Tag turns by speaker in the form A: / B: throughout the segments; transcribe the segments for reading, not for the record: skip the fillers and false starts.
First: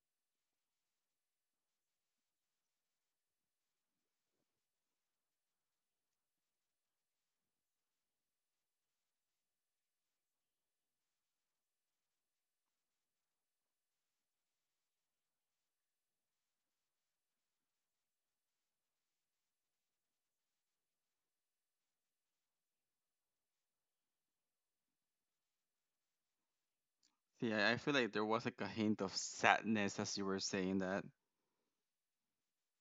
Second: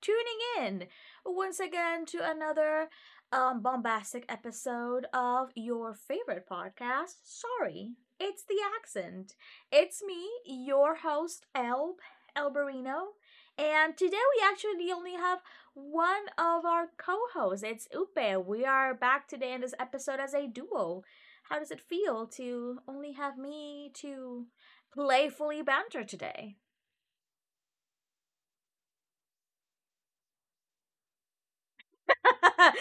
A: tuning in once again to another bombastic episode of your favorite podcast. Sorry, it's the accent. It's me, your host, Elbarino, and today we actually only have one of our co hosts. It's Upe. We are back today in this episode as a duo. How does it feel to only have me to playfully banter today?
B: See, I feel like there was like a hint of sadness as you were saying that.
A: I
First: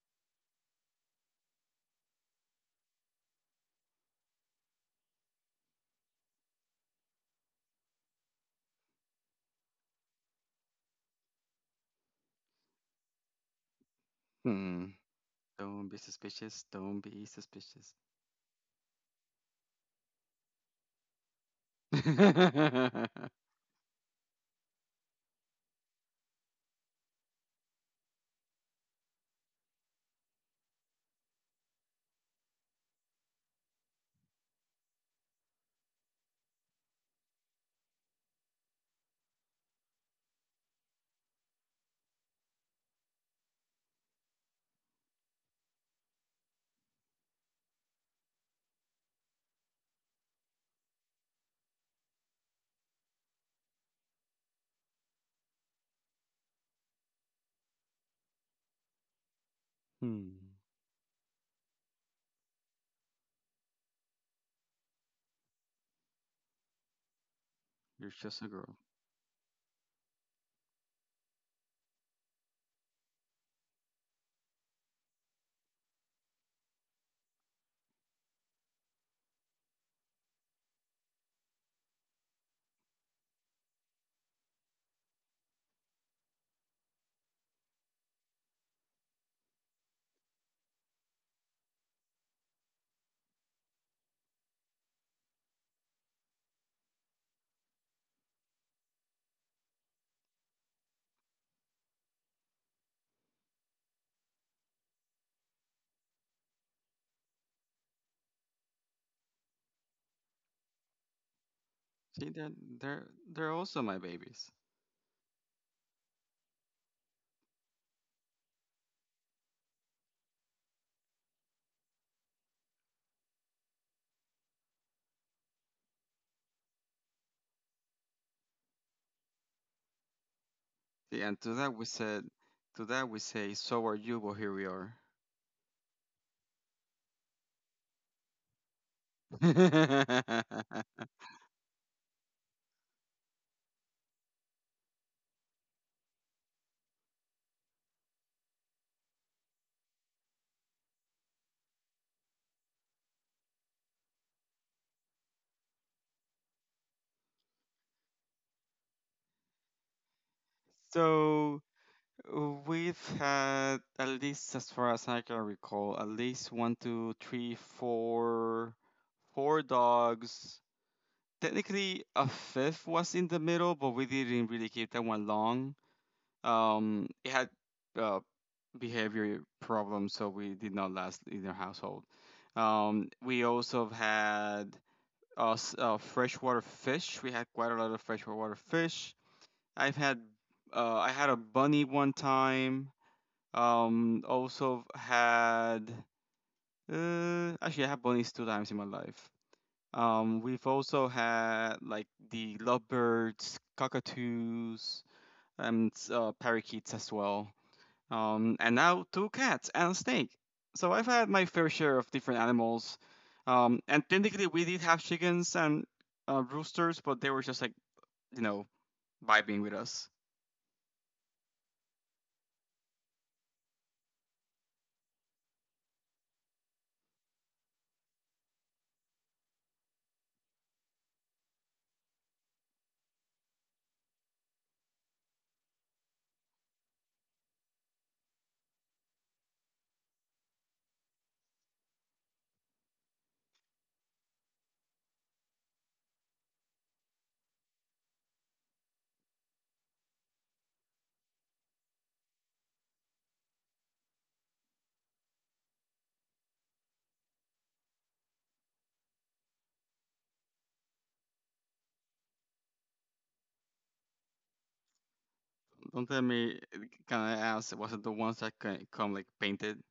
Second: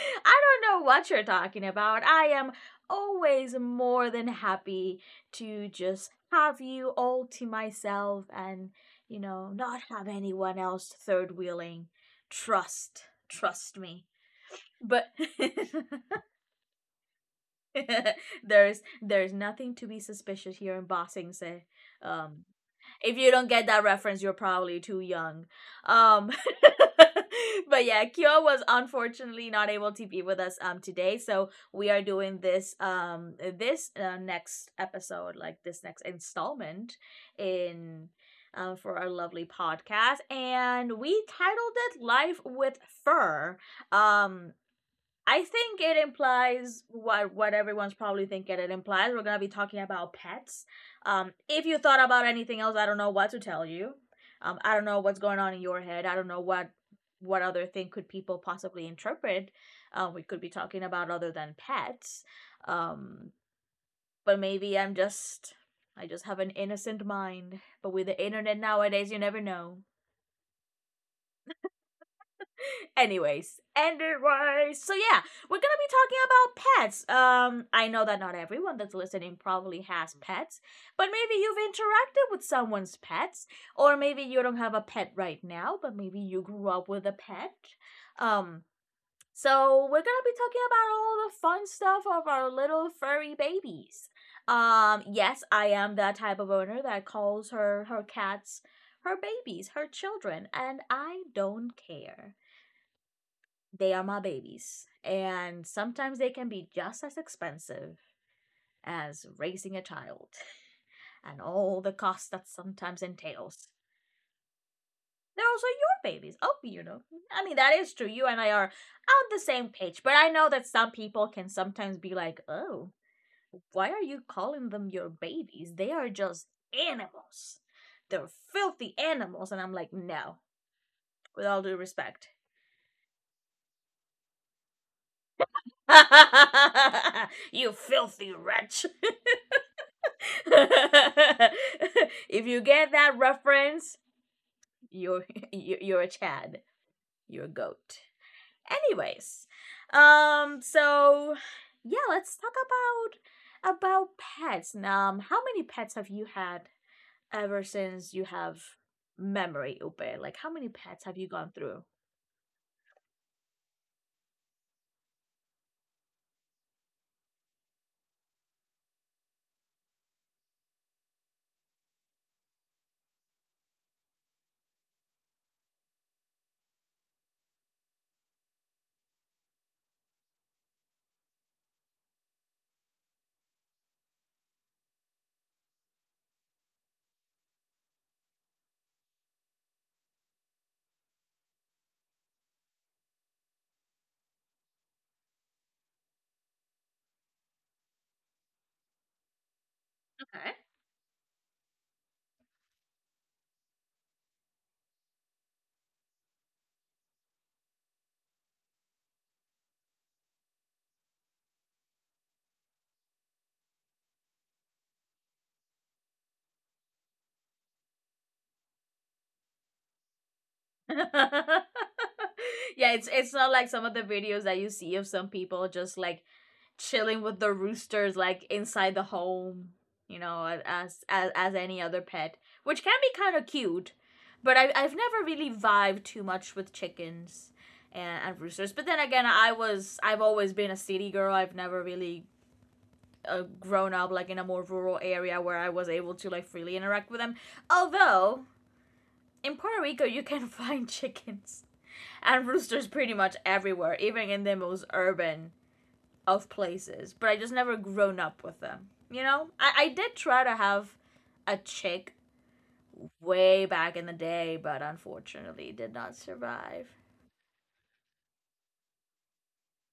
A: don't know what you're talking about. I am always more than happy to just have you all to myself and, not have anyone else third wheeling. Trust me.
B: Hmm.
A: But
B: Don't be suspicious. Don't be suspicious.
A: there's nothing to be suspicious here in boxing say. um if you don't get that reference, you're probably too young. um but yeah, kyo was unfortunately not able to be with us today, so we are doing this next episode, like this next installment in, for our lovely podcast, and we titled it Life with Fur. um I think it implies what everyone's probably thinking. It implies we're gonna be talking about pets. If you thought about anything else, I don't know what to tell you. I don't know what's going on in your head. I don't know what other thing could people possibly interpret. We could be
B: Hmm.
A: talking about other than pets. Um, but maybe I'm just I just have an innocent mind. But with
B: You're
A: the
B: just a
A: internet
B: girl.
A: nowadays, you never know. Anyways, so yeah, we're gonna be talking about pets. I know that not everyone that's listening probably has pets, but maybe you've interacted with someone's pets, or maybe you don't have a pet right now, but maybe you grew up with a pet. Um, so we're gonna be talking about all the fun stuff of our little furry babies. Yes, I am that type of owner that calls her cats her babies, her children, and I don't care. They are my babies, and sometimes they can be just as expensive as raising a child and all the costs
B: See,
A: that sometimes
B: they're they're
A: entails.
B: also my babies.
A: They're also your babies. Oh, you know. I mean, that is true. You and I are on the same page, but I know that some people can sometimes be like, oh, why are you calling them your babies? They are just animals. They're filthy animals. And I'm like, no,
B: See, and
A: with
B: to
A: all
B: that
A: due
B: we
A: respect.
B: said, to that we say, so are you. Well, here we are.
A: You filthy wretch. If you get that reference, you're you're a Chad. You're a goat. Anyways, so yeah, let's talk about pets. How many pets have you had ever since you have memory, Upe? Like, how many pets have you gone
B: So
A: through?
B: we've had at least, as far as I can recall, at least one, two, three, four, four dogs technically a fifth was in the middle, but we didn't really keep that one long. It had uh, behavior problems, so we did not last in our household. We also had freshwater fish. We had quite a lot of freshwater fish. I've had I had a bunny one time. Also had actually I had bunnies two times in my life.
A: Okay.
B: We've also had like the lovebirds, cockatoos, and parakeets as well. And now two cats and a snake. So I've had my fair share of different animals. And technically, we did have chickens and roosters, but they were just like, you know, vibing with us.
A: Yeah, it's not like some of the videos that you see of some people just like chilling with the roosters like inside the home, you know, as as any other pet, which can be kind of cute, but I've never really vibed too much with chickens and, roosters. But then again, I've always been a city girl. I've never really grown up like in a more rural area where I was able to like freely interact with them. Although in Puerto Rico, you can find chickens and roosters pretty much everywhere, even in the most urban of places. But I just never grown up with them. You know, I did try to have a chick way back in the day, but unfortunately did
B: Don't
A: not
B: tell me,
A: survive.
B: kind of ass, it wasn't the ones that come like painted.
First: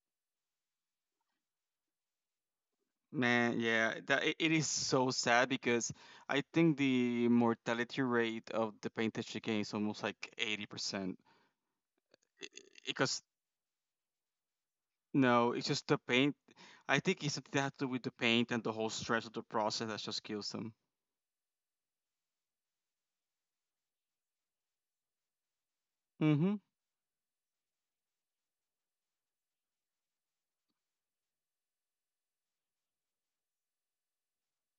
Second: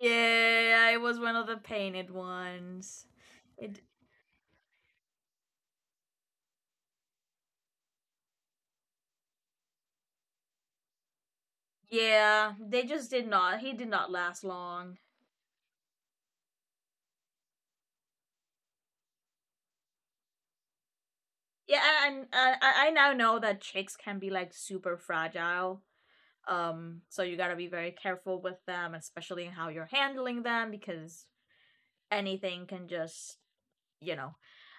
A: Yeah, I was one of the painted ones.
B: Man,
A: It,
B: yeah, that it is so sad because I think the mortality rate of the painted chicken is almost like 80%.
A: yeah, they just
B: Because
A: did not. He did not last long.
B: no, it's just the paint. I think it's something that has to do with the paint and the whole stress of the process that just kills them.
A: Yeah, and I now know that chicks can be like super fragile.
B: Mm-hmm.
A: So you gotta be very careful with them, especially in how you're handling them, because anything can just, you know.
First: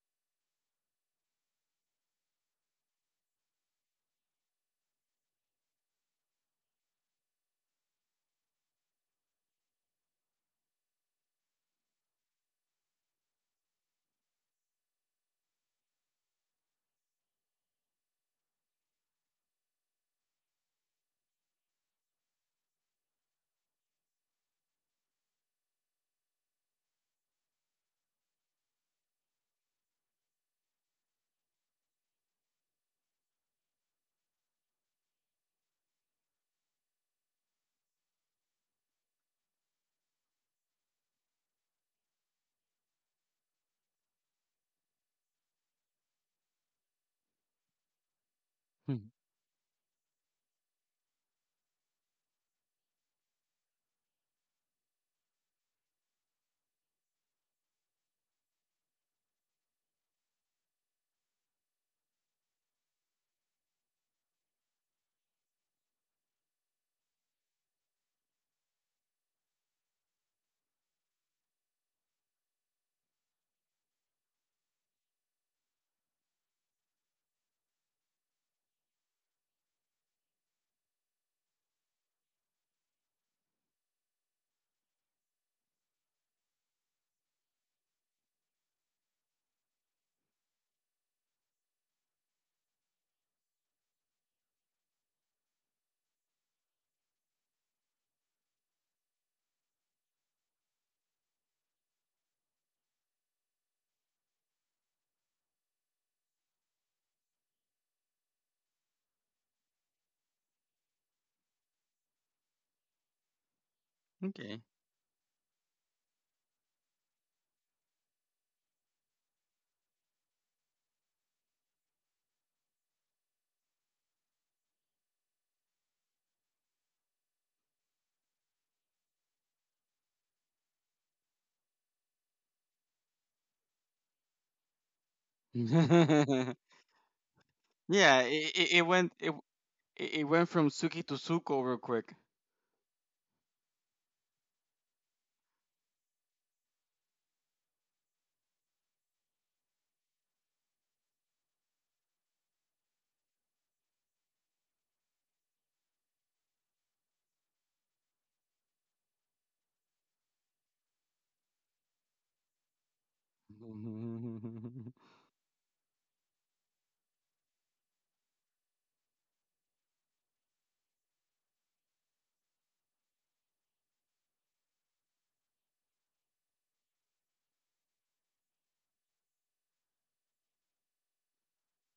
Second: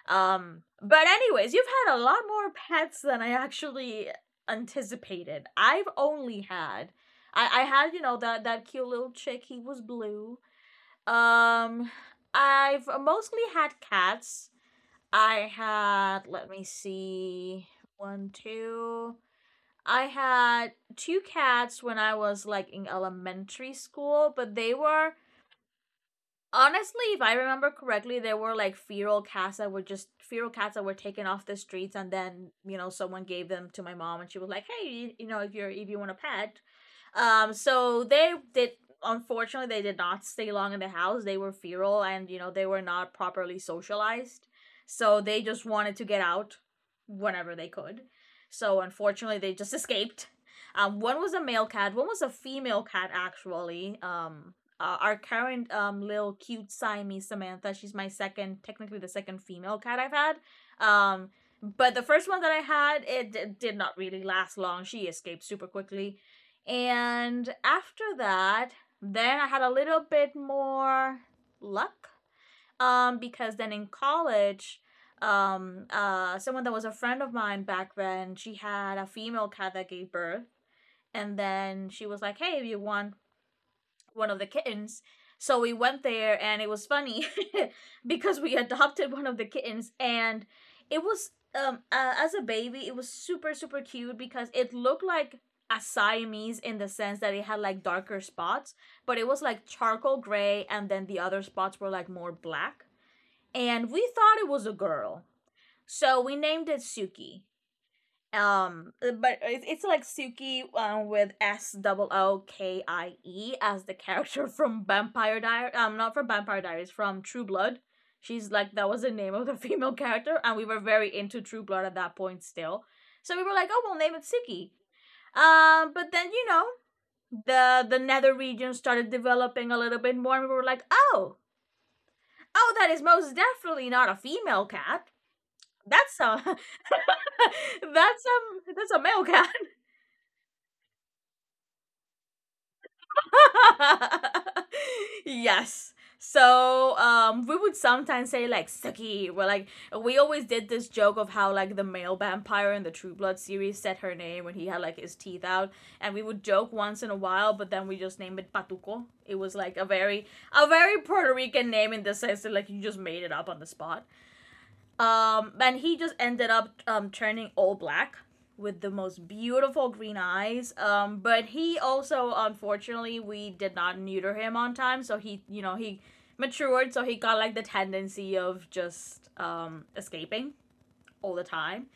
A: But anyways, you've had a lot more pets than I actually anticipated. I've only had, I had, you know, that cute little chick. He was blue. Um, I've mostly had cats. I had, let me see, one, two. I had two cats when I was like in elementary school, but they were honestly, if I remember correctly, there were like feral cats that were taken off the streets, and then you know someone gave them to my mom, and she was like, "Hey, you know, if you want a pet." So they did. Unfortunately, they did not stay long in the house. They were feral, and you know they were not properly socialized, so they just wanted to get out whenever they could. So unfortunately, they just escaped. One was a male cat, one was a female cat actually. Our current little cute Siamese Samantha. She's my second, technically the second female cat I've had. Um, but the first one that I had, did not really last long. She escaped super quickly, and after that, then I had a little bit more luck. Because then in college, someone that was a friend of mine back then, she had a female cat that gave birth, and then she was like, "Hey, if you want one of the kittens. So we went there and it was funny because we adopted one of the kittens and it was as a baby it was super super cute because it looked like a Siamese in the sense that it had like darker spots, but it was like charcoal gray and then the other spots were like more black. And we thought it was a girl. So we named it Suki. But it's like Suki with S double Okie, as the character
B: Okay.
A: from Vampire Diaries. Not from Vampire Diaries, from True Blood. She's like that was the name of the female character, and we were very into True Blood at that point still. So we were like, oh, we'll name it Suki. But then you know the nether region started developing a little bit more, and we were like, oh, oh, that is most definitely not a female cat. That's a
B: Yeah, it, it,
A: um
B: it
A: that's a
B: went
A: male
B: it
A: cat.
B: it it went from Suki to Suko real quick.
A: Yes. So we would sometimes say like Suki. Are like we always did this joke of how like the male vampire in the True Blood series said her name when he had like his teeth out, and we would joke once in a while, but then we just named it Patuco. It was like a very Puerto Rican name in the sense that like you just made it up on the spot. And he just ended up turning all black with the most beautiful green eyes. But he also, unfortunately, we did not neuter him on time, so he, you know, he matured, so he got like the tendency of just escaping all the time.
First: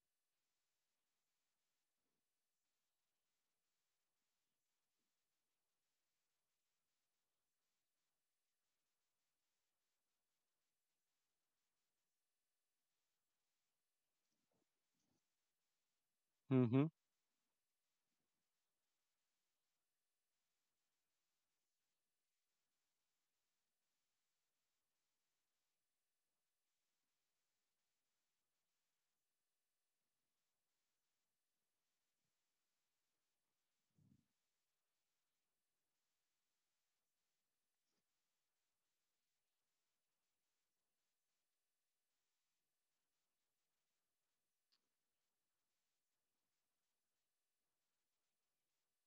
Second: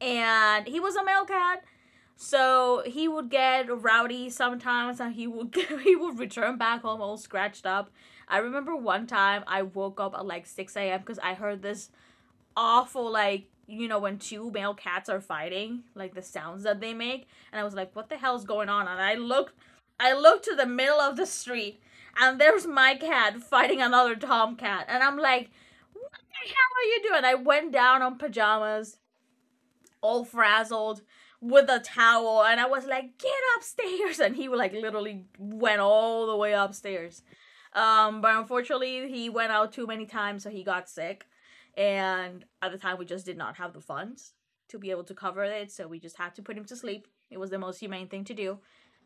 A: And he was a male cat, so he would get rowdy sometimes, and he would he would return back home all scratched up. I remember one time I woke up at like six a.m. because I heard this awful, like, you know, when two male cats are fighting, like the sounds that
B: Mm-hmm.
A: they make. And I was like, what the hell is going on? And I looked, I looked to the middle of the street, and there's my cat fighting another tomcat. And I'm like, "What the hell are you doing?" I went down on pajamas, all frazzled, with a towel, and I was like, get upstairs. And he like literally went all the way upstairs. Um, but unfortunately, he went out too many times, so he got sick. And at the time, we just did not have the funds to be able to cover it, so we just had to put him to sleep. It was the most humane thing to do.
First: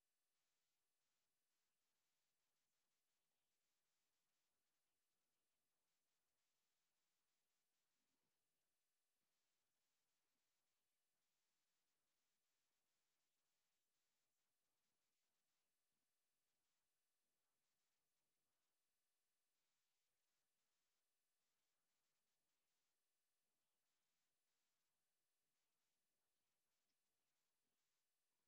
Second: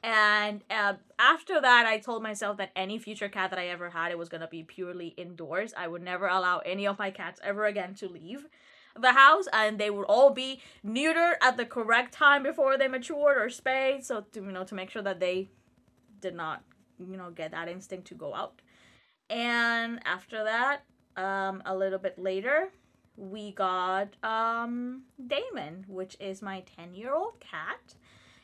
A: And after that, I told myself that any future cat that I ever had, it was gonna be purely indoors. I would never allow any of my cats ever again to leave the house, and they would all be neutered at the correct time before they matured or spayed, so to you know to make sure that they did not you know get that instinct to go out. And after that, a little bit later, we got Damon, which is my 10-year-old year old cat.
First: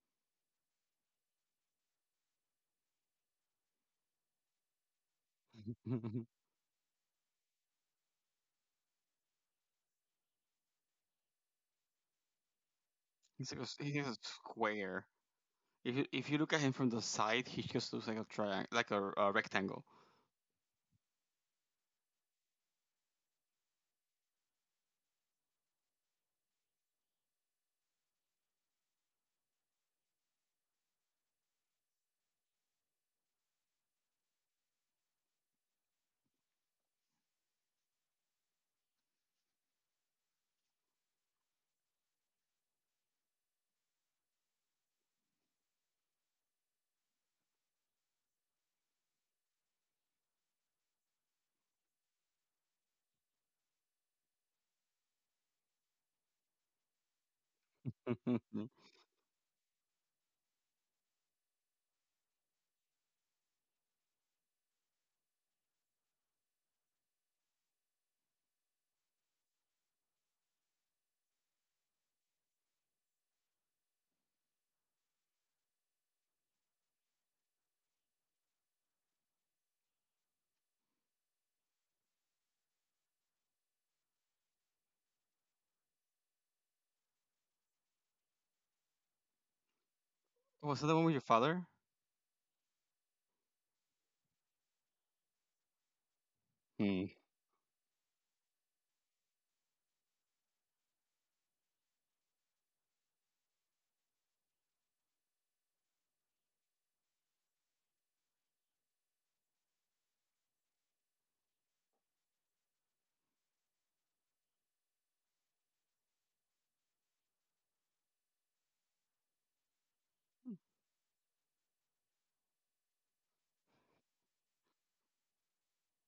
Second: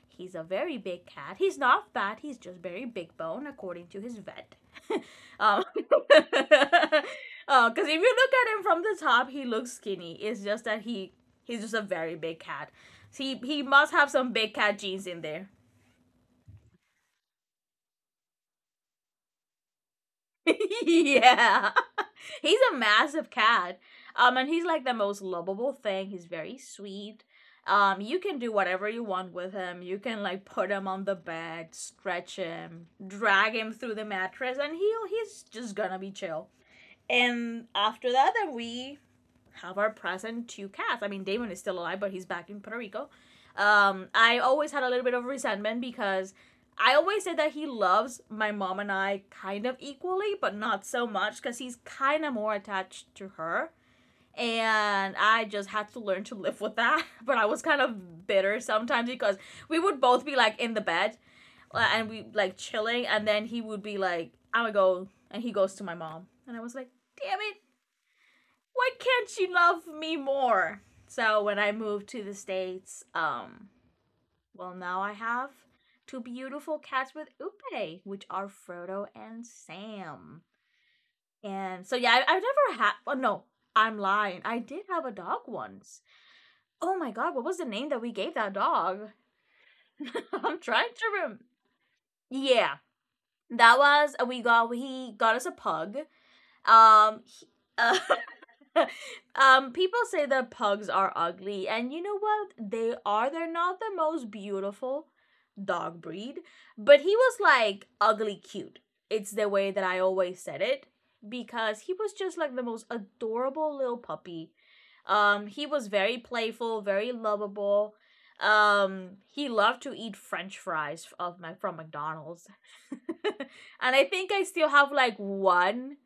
A: He's a very big cat. He's not fat, he's just very big bone, according to his vet. Because if you look at him from the top, he looks skinny. It's just that he's just a very big cat.
B: He's like
A: He must
B: he's
A: have
B: a
A: some big cat
B: square.
A: genes in there.
B: If you look at him from the side, he just looks like a triangle, like a rectangle.
A: Yeah. He's a massive cat. Um, and he's like the most lovable thing. He's very sweet. You can do whatever you want with him. You can like put him on the bed, stretch him, drag him through the mattress and he's just gonna be chill. And after that then we have our present two cats. I mean, Damon is still alive, but he's back in Puerto Rico. I always had a little bit of resentment because I always said that he loves my mom and I kind of equally, but not so much because he's kind of more attached to her. And I just had to learn to live with that. But I was kind of bitter sometimes because we would both be like in the bed and we like chilling, and then he would be like, I'm gonna go, and he goes to my mom. And I was like, damn it, why can't she love me more? So when I moved to the States, well, now I have two beautiful cats with Upe, which are Frodo and Sam. And so, yeah, I've never had, well, no, I'm lying. I did have a dog once. Oh my god, what was the name that we gave that dog? I'm
B: Was that
A: trying
B: the one
A: to
B: with your
A: remember.
B: father?
A: Yeah, we he got us a pug.
B: Hmm.
A: Um, he, uh, people say that pugs are ugly, and you know what? They are. They're not the most beautiful dog breed, but he was like ugly cute. It's the way that I always said it because he was just like the most adorable little puppy. He was very playful, very lovable. He loved to eat French fries of my from McDonald's, and I think I still have like one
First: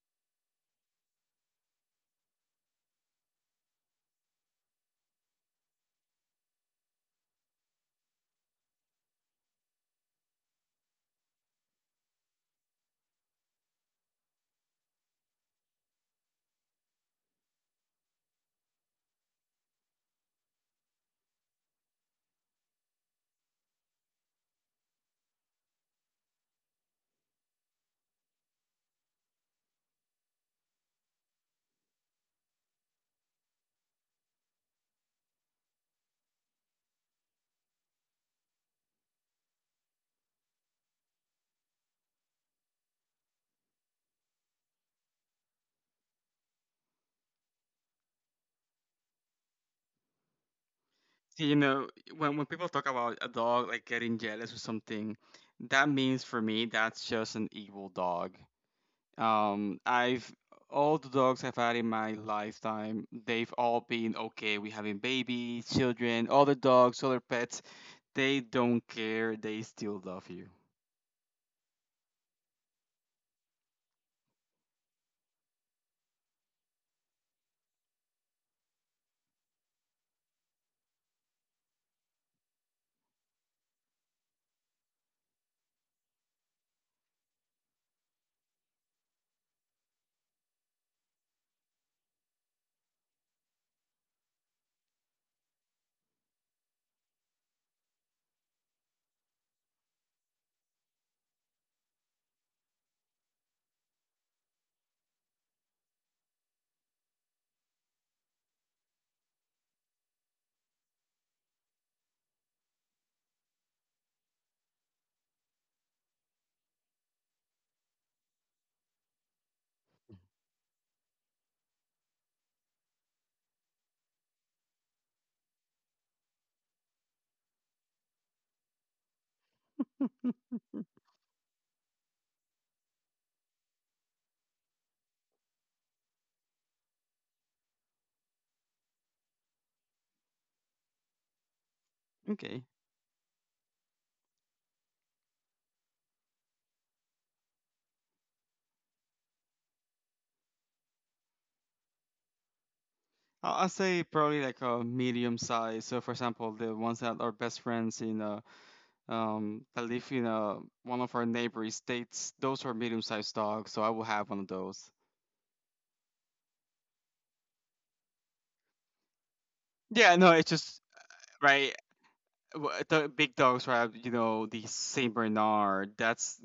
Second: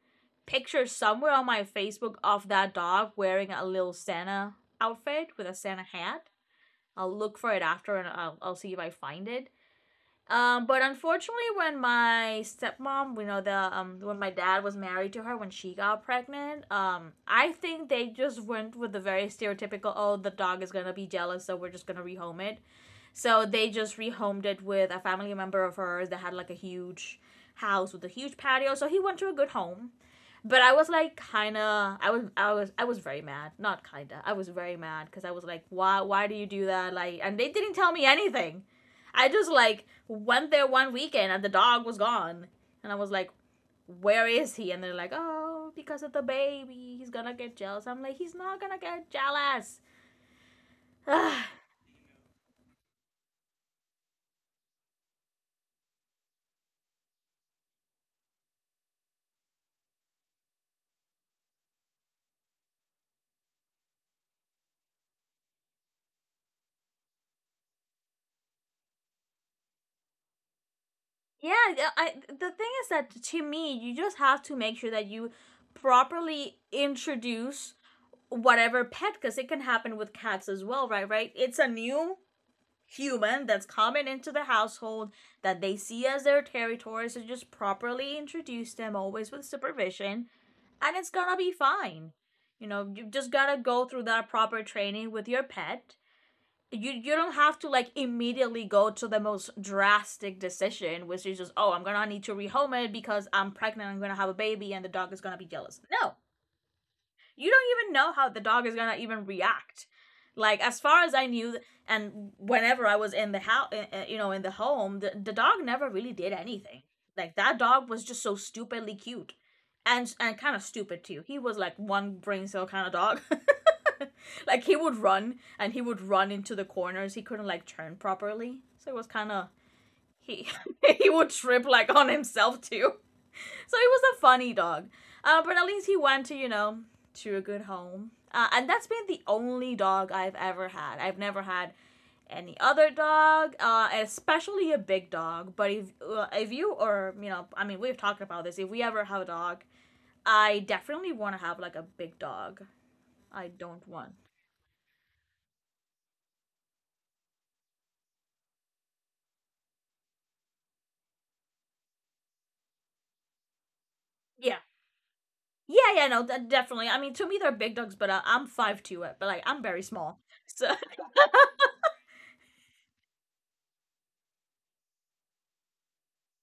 A: picture somewhere on my Facebook of that dog wearing a little Santa outfit with a Santa hat. I'll look for it after and I'll see if I find it. But unfortunately, when my stepmom, you know, the when my dad was married to her when she got pregnant, I think they just went with the very stereotypical, oh, the dog is gonna be jealous, so we're just gonna rehome it. So they just rehomed it with a family member of hers that had like a huge house with a huge patio. So he went to a good home, but I was like kinda I was very mad. Not kinda. I was very mad because I was like, why do you do that? Like, and they didn't tell me anything. I just like went there one weekend and the dog was gone. And I was like, where is he? And they're like, oh, because of the baby. He's gonna get jealous. I'm like, he's not gonna get jealous.
B: See, you know, when people talk about a dog like getting jealous or something, that means for me that's just an evil dog. I've all the dogs I've had in my lifetime, they've all been okay. We having babies, children, other dogs, other pets. They don't care. They still love you.
A: Yeah, yeah, I the thing is that to me, you just have to make sure that you properly introduce whatever pet because it can happen with cats as well, Right? It's a new human that's coming into the household that they see as their territory, so just properly introduce them always with supervision and it's gonna be fine. You know, you just gotta go through that proper training with your pet. You don't have to like immediately go to the most drastic decision, which is just, oh, I'm gonna need to rehome it because I'm pregnant, I'm gonna have a baby and the dog is gonna be jealous. No, you don't even know how the dog is gonna even react. Like as far as I knew, and whenever I was in the house, you know, in the home, the dog never really did anything. Like that dog was just so stupidly cute, and kind of stupid too. He was like one brain cell kind of dog. like he would run and he would run into the corners. He couldn't like turn properly, so it was kind of he he would trip like on himself too. So he was a funny dog. But at least he went to, you know, to a good home. And that's been the only dog I've ever had. I've never had any
B: Okay.
A: other dog, especially a big dog. But if you, or you know, I mean, we've talked about this. If we ever have a dog, I definitely want to have like a big dog. I
B: I- I'll
A: don't
B: say
A: want.
B: probably like a medium size. So, for example, the ones that are best friends in that live in one of our neighboring states, those are medium sized dogs. So I will have one of
A: Yeah,
B: those.
A: yeah, yeah. No, that definitely. I mean, to me, they're big dogs, but I'm 5'2", but like I'm very
B: Yeah,
A: small.
B: no, it's
A: So
B: just right. The big dogs, right? You know, the Saint Bernard. That's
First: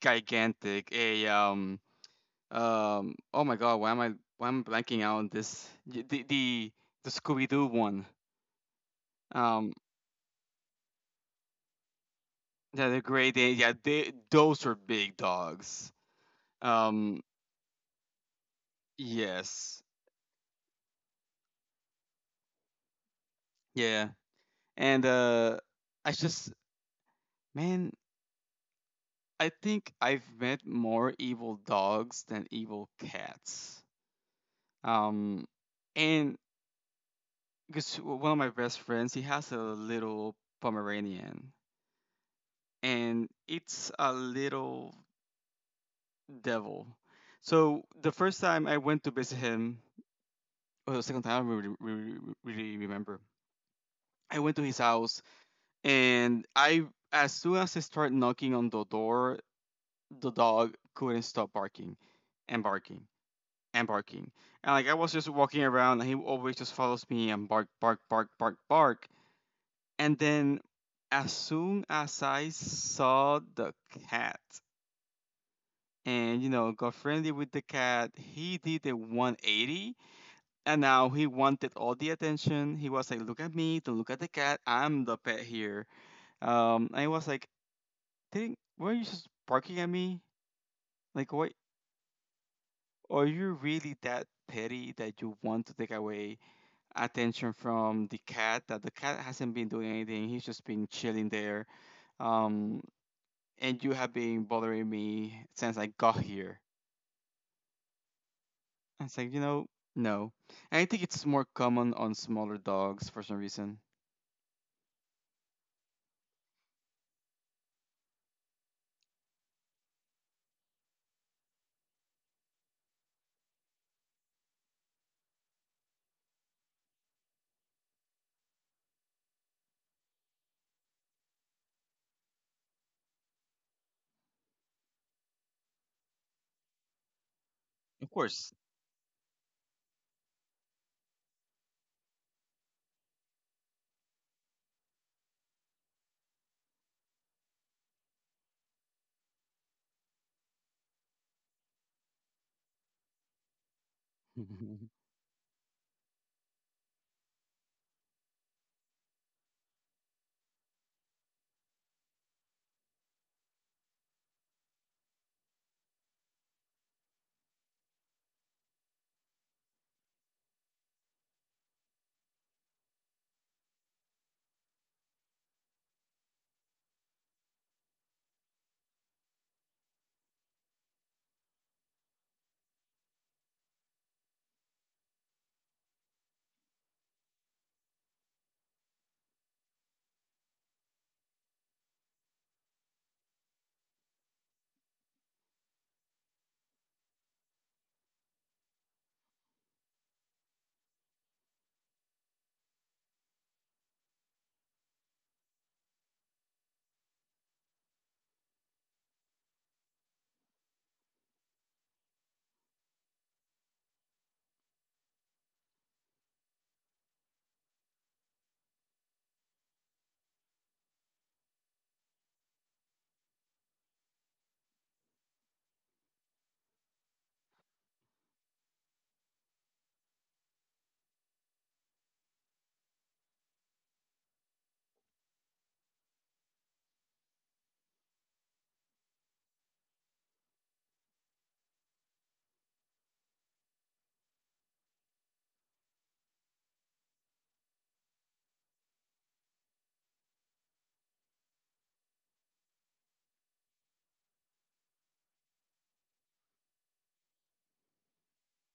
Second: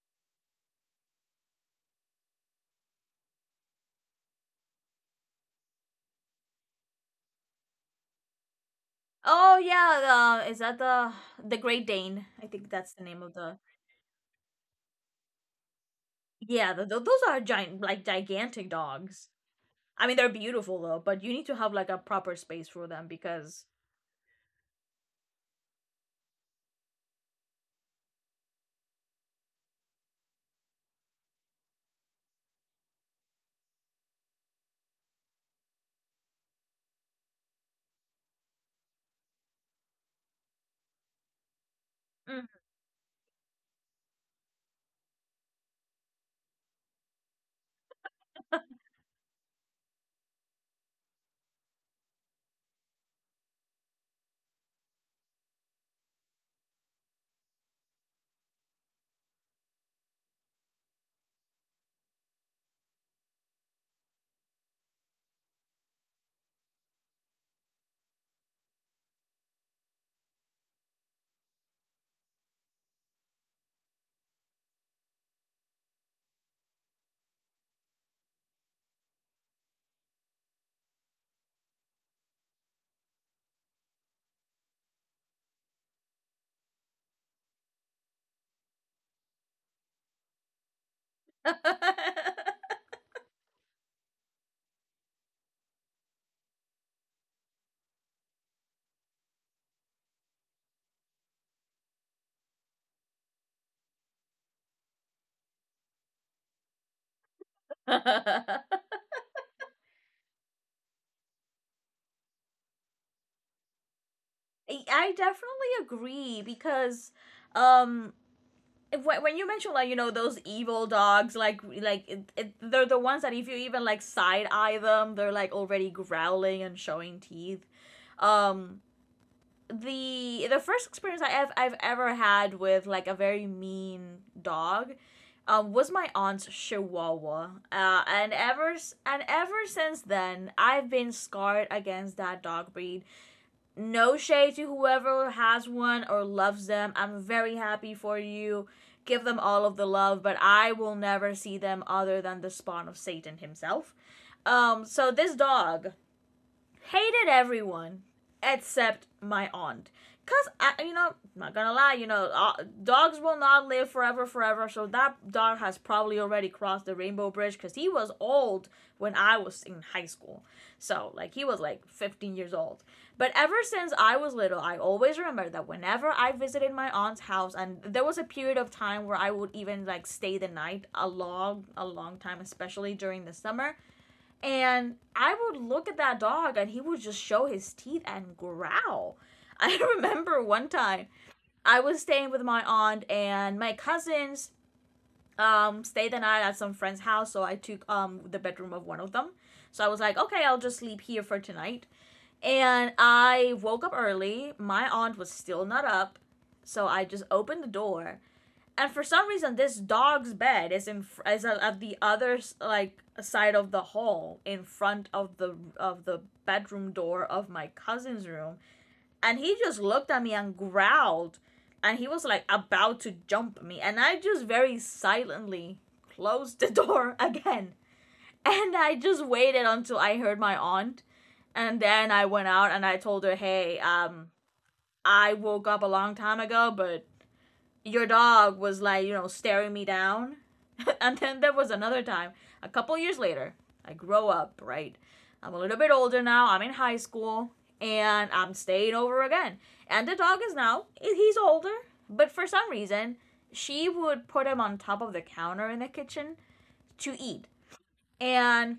B: gigantic. A um. Oh my God, why am I blanking out on this? The the Scooby Doo one.
A: oh
B: Um,
A: yeah, is that the Great Dane? I think
B: yeah,
A: that's
B: the
A: the name
B: Great
A: of
B: Dane.
A: the.
B: Yeah, they those are big dogs.
A: Yeah, th th
B: Um,
A: those are giant, like gigantic dogs.
B: yes.
A: I mean, they're beautiful though, but you need to have like a proper space for them because.
B: Yeah. And I just man, I think I've met more evil dogs than evil cats. Um and because one of my best friends, he has a little Pomeranian
A: Mm.
B: and it's a little devil. So the first time I went to visit him, or the second time, I don't really remember. I went to his house and I as soon as I started knocking on the door, the dog couldn't stop barking and barking and barking. And like I was just walking around and he always just follows me and bark, bark, bark, bark, bark. And then as soon as I saw the cat and you know got friendly with the cat, he did a 180 and now he wanted all the attention. He was like, look at me, don't look at the cat, I'm the pet here. And I was like, didn't weren't you just barking at me? Like what are you really that petty that you want to take away attention from the cat? That the cat hasn't been doing anything. He's just been chilling there. Um, and you have been bothering me since I got here.
A: I
B: And it's like, you know, no. And I think it's more common on smaller dogs for some reason.
A: I definitely agree because, um, if, when you mention like you know those evil dogs, like they're the ones that if you even like side eye them, they're like already growling and showing teeth. Um, the first experience I've ever had with like a very mean dog was my aunt's chihuahua,
B: Of course.
A: and ever since then I've been scarred against that dog breed. No shade to whoever has one or loves them, I'm very happy for you. Give them all of the love, but I will never see them other than the spawn of Satan himself. So this dog hated everyone except my aunt. Cause I, you know, not gonna lie, you know, dogs will not live forever, forever. So that dog has probably already crossed the rainbow bridge. Cause he was old when I was in high school. So like he was like 15 years old. But ever since I was little, I always remember that whenever I visited my aunt's house, and there was a period of time where I would even like stay the night a long time, especially during the summer. And I would look at that dog and he would just show his teeth and growl. I remember one time I was staying with my aunt and my cousins stayed the night at some friend's house, so I took the bedroom of one of them. So I was like, okay, I'll just sleep here for tonight. And I woke up early. My aunt was still not up. So I just opened the door and for some reason this dog's bed is at the other like side of the hall in front of the bedroom door of my cousin's room, and he just looked at me and growled, and he was like about to jump me, and I just very silently closed the door again, and I just waited until I heard my aunt, and then I went out and I told her, hey, I woke up a long time ago, but your dog was like, you know, staring me down. And then there was another time, a couple years later, I grow up, right? I'm a little bit older now. I'm in high school and I'm staying over again. And the dog is now, he's older, but for some reason, she would put him on top of the counter in the kitchen to eat. And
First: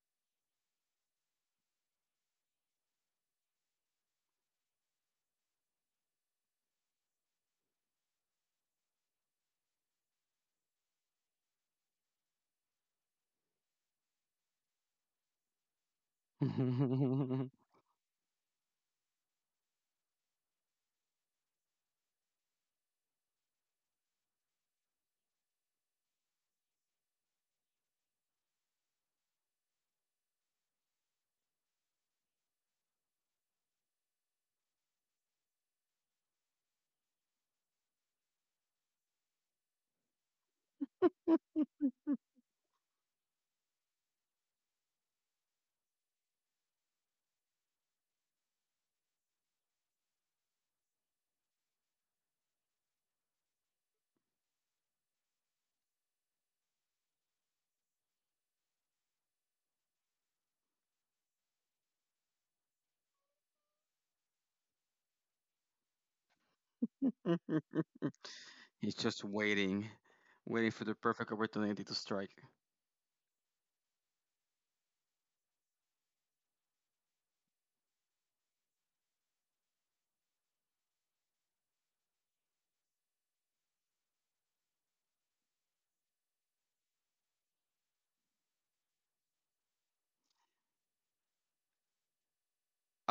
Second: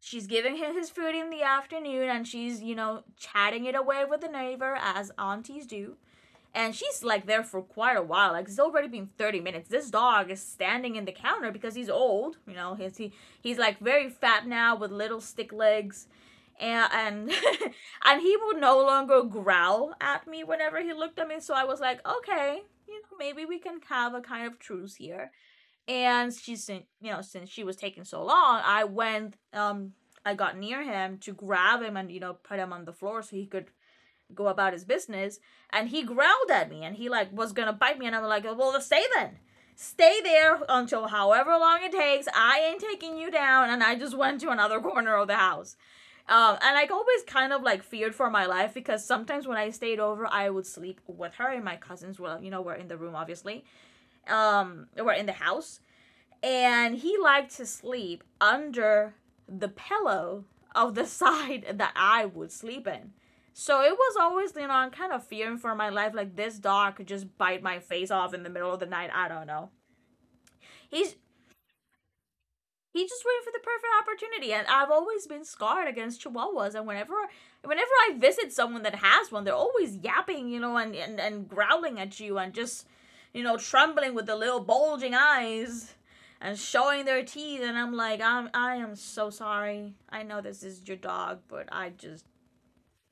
A: she's giving him his food in the afternoon and she's, you know, chatting it away with the neighbor as aunties do. And she's like there for quite a while. Like it's already been 30 minutes. This dog is standing in the counter because he's old. You know, he's like very fat now with little stick legs. And and he would no longer growl at me whenever he looked at me. So I was like, okay, you know, maybe we can have a kind of truce here. And she's, you know, since she was taking so long, I went, I got near him to grab him and you know put him on the floor so he could go about his business, and he growled at me and he like was gonna bite me, and I'm like, well, stay then. Stay there until however long it takes, I ain't taking you down. And I just went to another corner of the house. And I always kind of like feared for my life because sometimes when I stayed over I would sleep with her and my cousins were you know were in the room obviously, were in the house, and he liked to sleep under the pillow of the side that I would sleep in. So it was always, you know, I'm kind of fearing for my life. Like this dog could just bite my face off in the middle of the
B: He's
A: night.
B: just
A: I don't know.
B: waiting, waiting for the
A: He's
B: perfect opportunity to strike.
A: he just waiting for the perfect opportunity. And I've always been scarred against chihuahuas. And whenever I visit someone that has one, they're always yapping, you know, and growling at you and just, you know, trembling with the little bulging eyes and showing their teeth. And I'm like, I'm, I am so sorry. I know this is your dog, but I just,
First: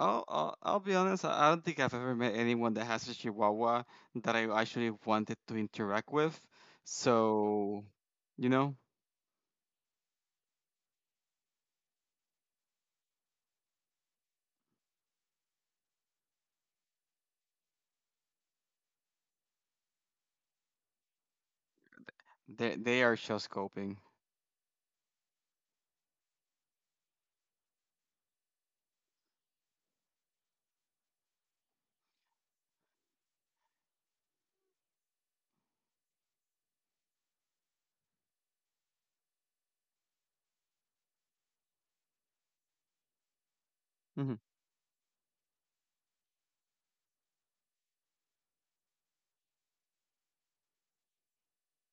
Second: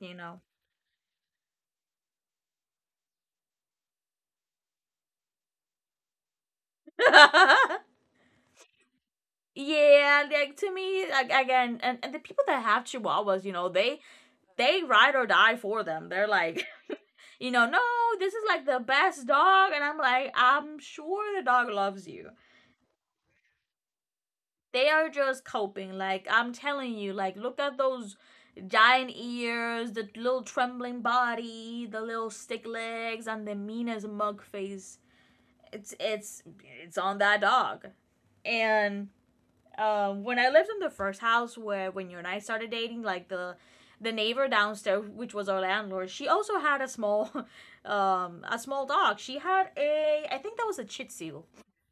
A: you know.
B: I'll I'll be honest. I don't think I've ever met anyone that has a Chihuahua that I actually wanted to interact with. So, you know,
A: Yeah, like to me, like, again, and the people that have chihuahuas, you know, they ride or die for them. They're like, you know, no, this is like the best dog. And I'm like, I'm sure the dog loves you.
B: they are just coping.
A: They are just coping. Like, I'm telling you, like, look at those giant ears, the little trembling body, the little stick legs, and the mean as mug face. It's it's it's on that dog. And when I lived in the first house where when you and I started dating, like the
B: Mhm.
A: neighbor downstairs, which was our landlord, she also had a small a small dog. She had a I think that was a Chih Tzu.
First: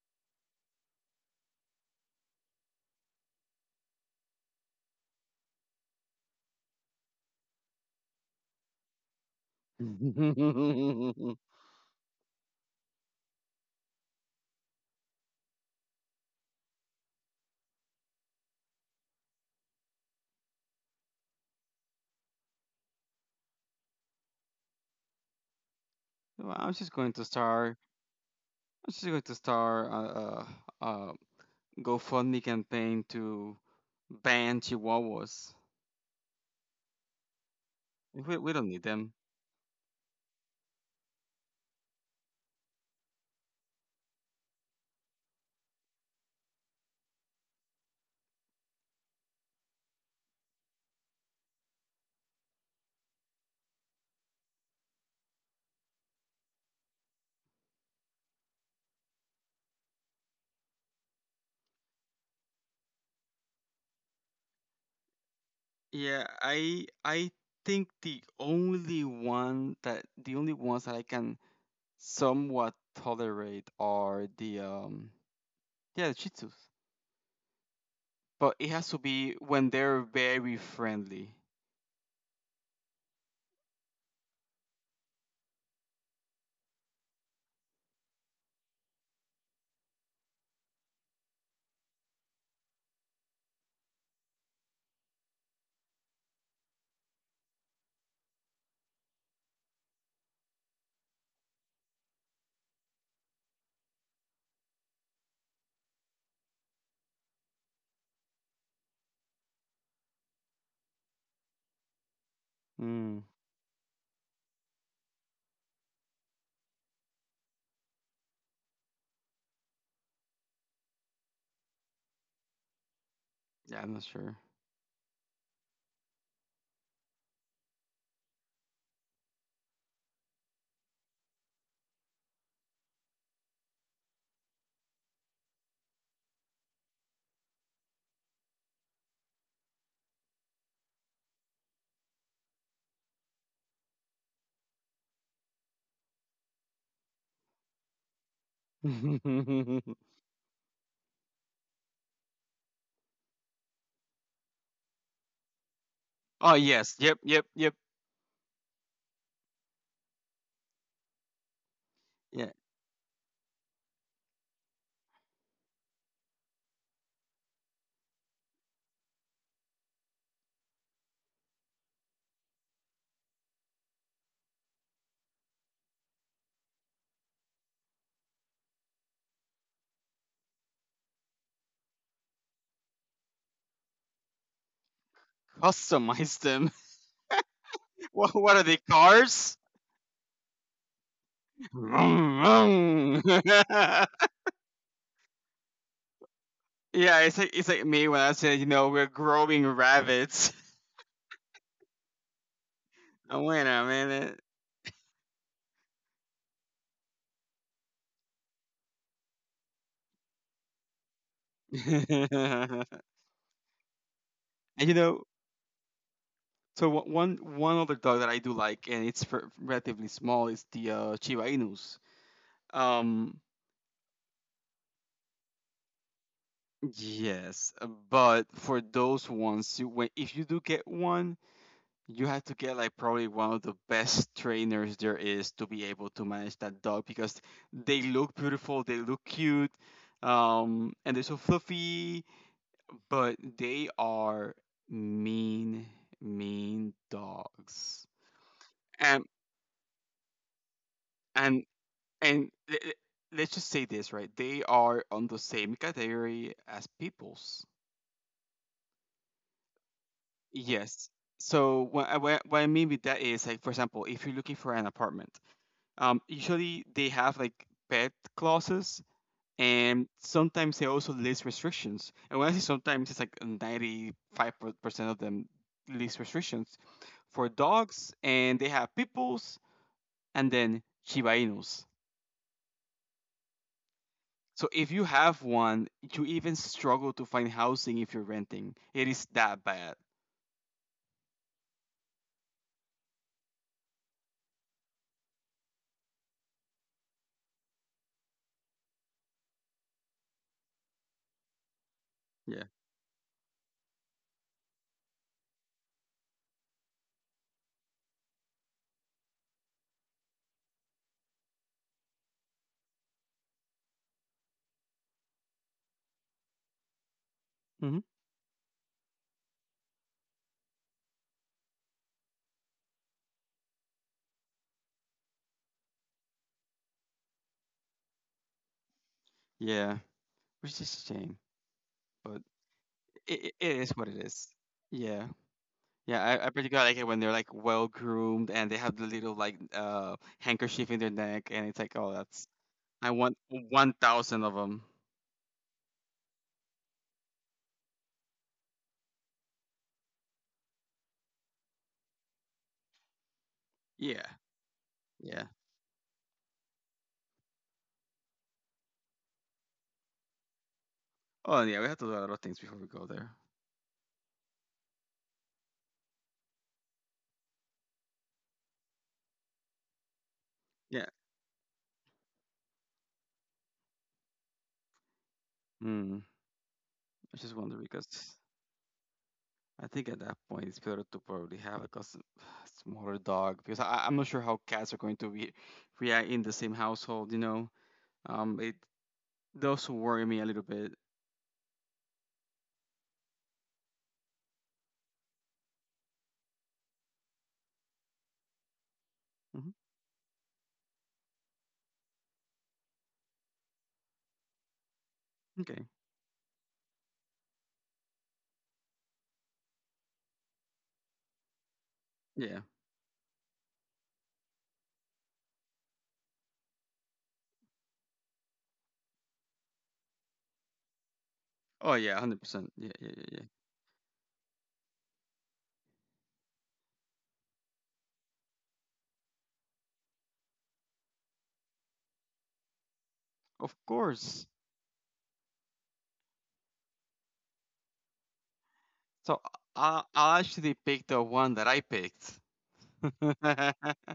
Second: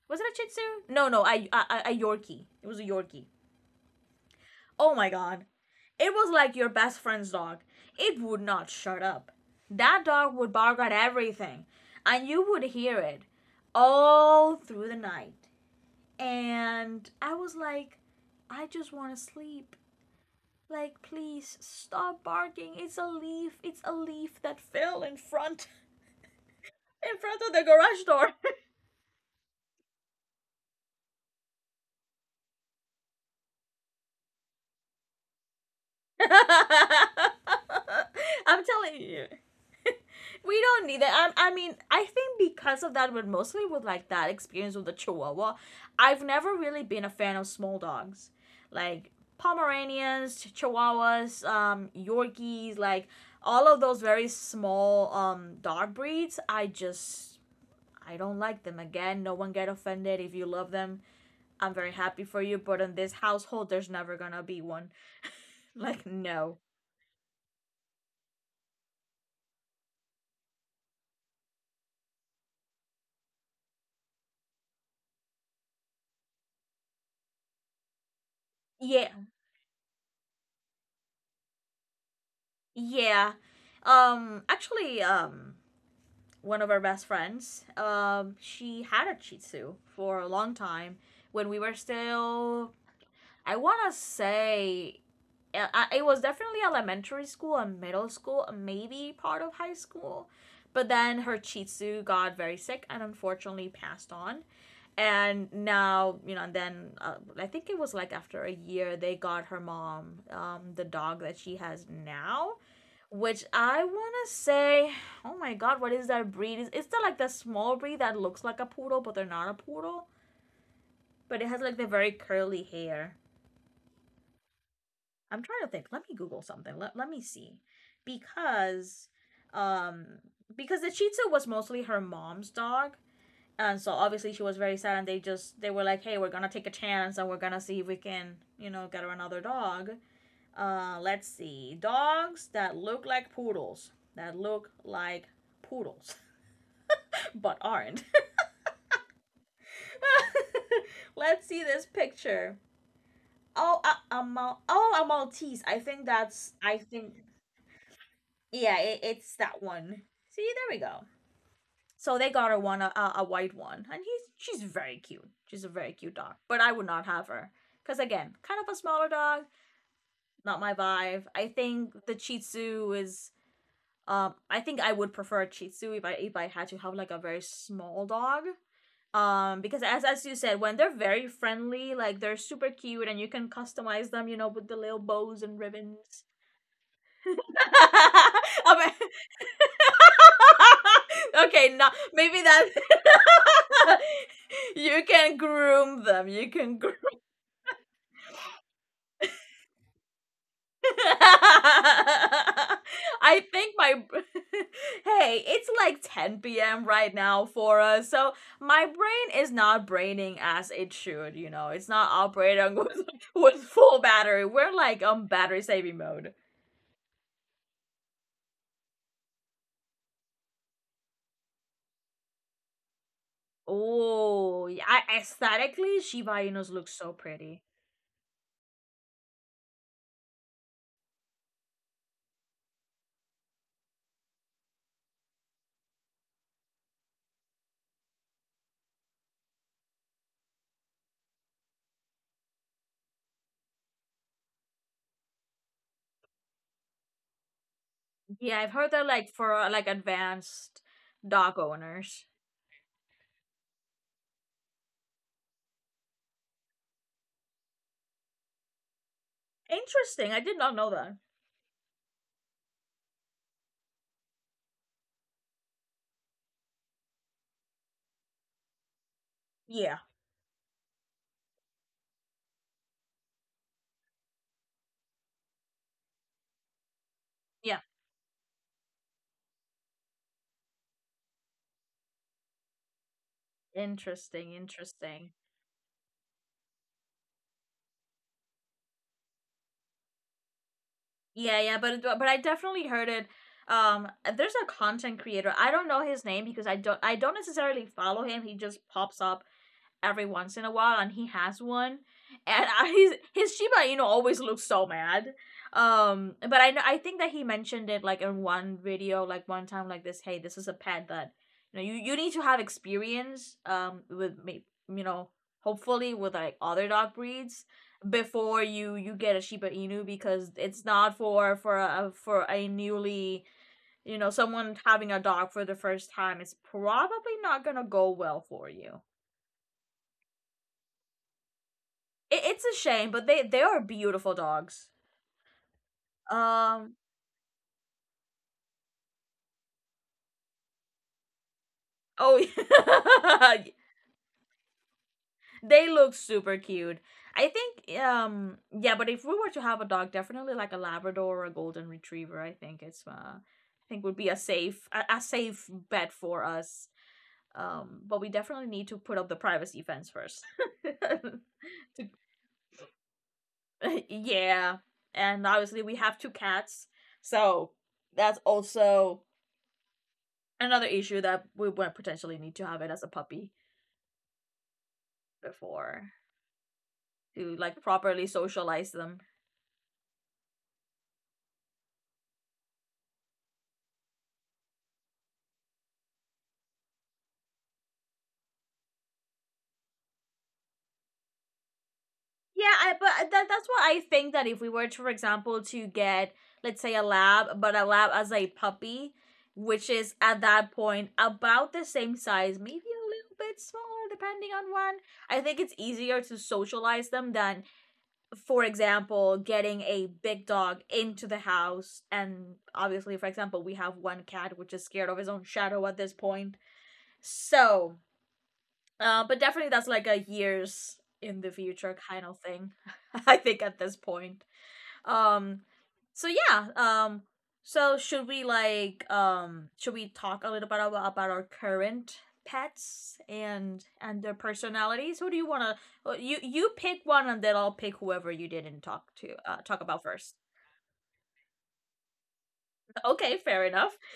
A: Was it a Chih Tzu? No, a Yorkie. It was a Yorkie. Oh my god. It was like your best friend's dog. It would not shut up. That dog would bark at everything, and you would hear it all through the night. And I was like, I just want to sleep. Like, please stop barking. It's a leaf. It's a leaf that fell in front
B: Well,
A: in front of the garage door.
B: I'm just going to start a GoFundMe campaign to ban Chihuahuas. We
A: I'm
B: don't need
A: telling
B: them.
A: you. We don't need that. I mean, I think because of that, but mostly with like that experience with the Chihuahua, I've never really been a fan of small dogs. Like Pomeranians, Chihuahuas, Yorkies, like all of those very small dog breeds, I just I don't like them. Again, no one get offended if you love them. I'm very happy for you, but in this household there's never gonna be one. Like
B: Yeah,
A: no.
B: I think the only ones that I can somewhat tolerate are the yeah the Shih Tzus, but it has to
A: Yeah.
B: be when they're very friendly.
A: Yeah. Actually one of our best friends, she had a Shih Tzu for a long time when we were still I want to say it was definitely elementary school and middle school, maybe part of high school. But then her Shih Tzu got very sick and unfortunately passed on. And now, you know, and then I think it was like after a year they got her mom the dog that she has now,
B: Mm,
A: which I want to say, oh my god, what is that breed? Is it's the like the small breed that looks like a poodle but they're not a poodle, but it has like the very curly hair.
B: yeah, I'm not sure.
A: I'm trying to think, let me google something, let me see, because um because the Chitza was mostly her mom's dog. And so obviously she was very sad, and they were like, hey, we're gonna take a chance and we're gonna see if we can, you know, get her another dog. Uh, let's see, dogs that look like poodles, that look like poodles but aren't. Let's see this picture. Oh, a maltese, I think
B: Oh
A: that's, I
B: yes,
A: think.
B: yep, yep, yep.
A: Yeah, it's that one. See, there we go. So they
B: Yeah,
A: got her one, a white one, and he's she's very cute. She's a very cute dog, but I would not have her because again, kind of a smaller dog, not my vibe. I think the Shih Tzu is. I think I would prefer a Shih Tzu if I had to have like a very small dog. Because as you said, when they're very friendly, like they're super cute, and you can customize them, you know, with the little bows and ribbons.
B: customize them. What are they
A: I mean,
B: cars?
A: okay, now
B: Vroom,
A: maybe that
B: vroom. Yeah,
A: you can groom them. You can groom.
B: it's like me when I said you know we're growing rabbits.
A: I
B: Oh, wait
A: think
B: a
A: my
B: minute.
A: hey, it's like 10 p.m. right now for us, so my brain is not braining as it should. You know, it's not operating with with full battery. We're
B: And you
A: like
B: know,
A: on battery saving mode.
B: so one one other dog that I do like, and it's relatively small, is the Chiba Inus. Um,
A: Oh, yeah. I, aesthetically, Shiba Inus look so pretty.
B: yes, but for those ones, you, when, if you do get one, you have to get like probably one of the best trainers there is to be able to manage that dog because they look beautiful, they look cute, and they're so fluffy, but they are mean, mean dogs.
A: Yeah, I've heard that
B: And
A: like for like advanced dog
B: and
A: owners.
B: And le- le- let's just say this, right? They are on the same category as peoples.
A: Interesting. I did not know
B: Yes.
A: that.
B: So what I mean with that is, like, for example, if you're looking for an apartment, usually they have like pet clauses,
A: Yeah.
B: and sometimes they also list restrictions. And when I say sometimes, it's like 95% of them list restrictions for
A: Yeah.
B: dogs, and they have peoples and then Shiba Inus.
A: Interesting.
B: So if you
A: Interesting.
B: have one, you even struggle to find housing if you're renting. It is that bad.
A: Yeah, but I definitely heard it. Um, there's a content creator. I don't know his name because I don't necessarily follow him. He just pops up every once in a while, and he has one.
B: Yeah.
A: And I, his Shiba Inu always looks so mad. But I know I think that he mentioned it like in one video, like one time, like this. Hey, this is a pet that you know you need to have experience with me, you know, hopefully with like other dog breeds
B: Hmm.
A: before you get a Shiba Inu, because it's not for a newly, you know, someone having a dog for the first time, it's probably not gonna go well for you.
B: Yeah. Which is a shame, but
A: It's a shame, but they
B: it,
A: they
B: it
A: are
B: is what it
A: beautiful
B: is.
A: dogs.
B: Yeah. Yeah, I particularly like
A: Um.
B: it when they're like well groomed and they have the little like handkerchief in their neck and it's like oh
A: Oh,
B: that's I want
A: yeah.
B: 1,000 of them.
A: They look super cute. I think. Yeah, but if we were to have a dog, definitely like a Labrador or a Golden Retriever. I think it's. I think would
B: Yeah.
A: be a
B: Yeah.
A: safe bet for us. But we definitely need to put up the privacy fence first.
B: Oh yeah, we have to
A: To-
B: do a lot of things before we go there.
A: yeah, and obviously we have two cats, so that's also another
B: Yeah.
A: issue that we would potentially need to have it as a puppy before
B: Mm. I was just
A: to
B: wonder
A: like properly
B: because
A: socialize them.
B: I think at that point it's better to probably have like a smaller dog because I'm not sure how cats are going to be react in the same household. You know, it does worry me a little bit.
A: Yeah, I, but that's what I think that if we were to, for example, to get let's say a lab, but a lab as a puppy,
B: Hmm.
A: which is at that point about the same size, maybe a little bit smaller depending on one. I think it's
B: Okay,
A: easier to socialize them than, for example, getting a big dog into the house. And
B: yeah.
A: obviously, for example, we have one cat which is scared of his own shadow at this point. So, but definitely that's like a years in the
B: Oh
A: future
B: yeah,
A: kind of
B: hundred
A: thing.
B: percent. Yeah, yeah, yeah,
A: I
B: yeah.
A: think at this point. Um, so yeah. So should we like should we talk a little bit about our current pets
B: Of
A: and their
B: course.
A: personalities? Who do you wanna? Uh, you pick one and then I'll pick whoever you didn't talk to
B: So
A: talk about first.
B: I actually picked the one that I picked.
A: Okay, fair enough.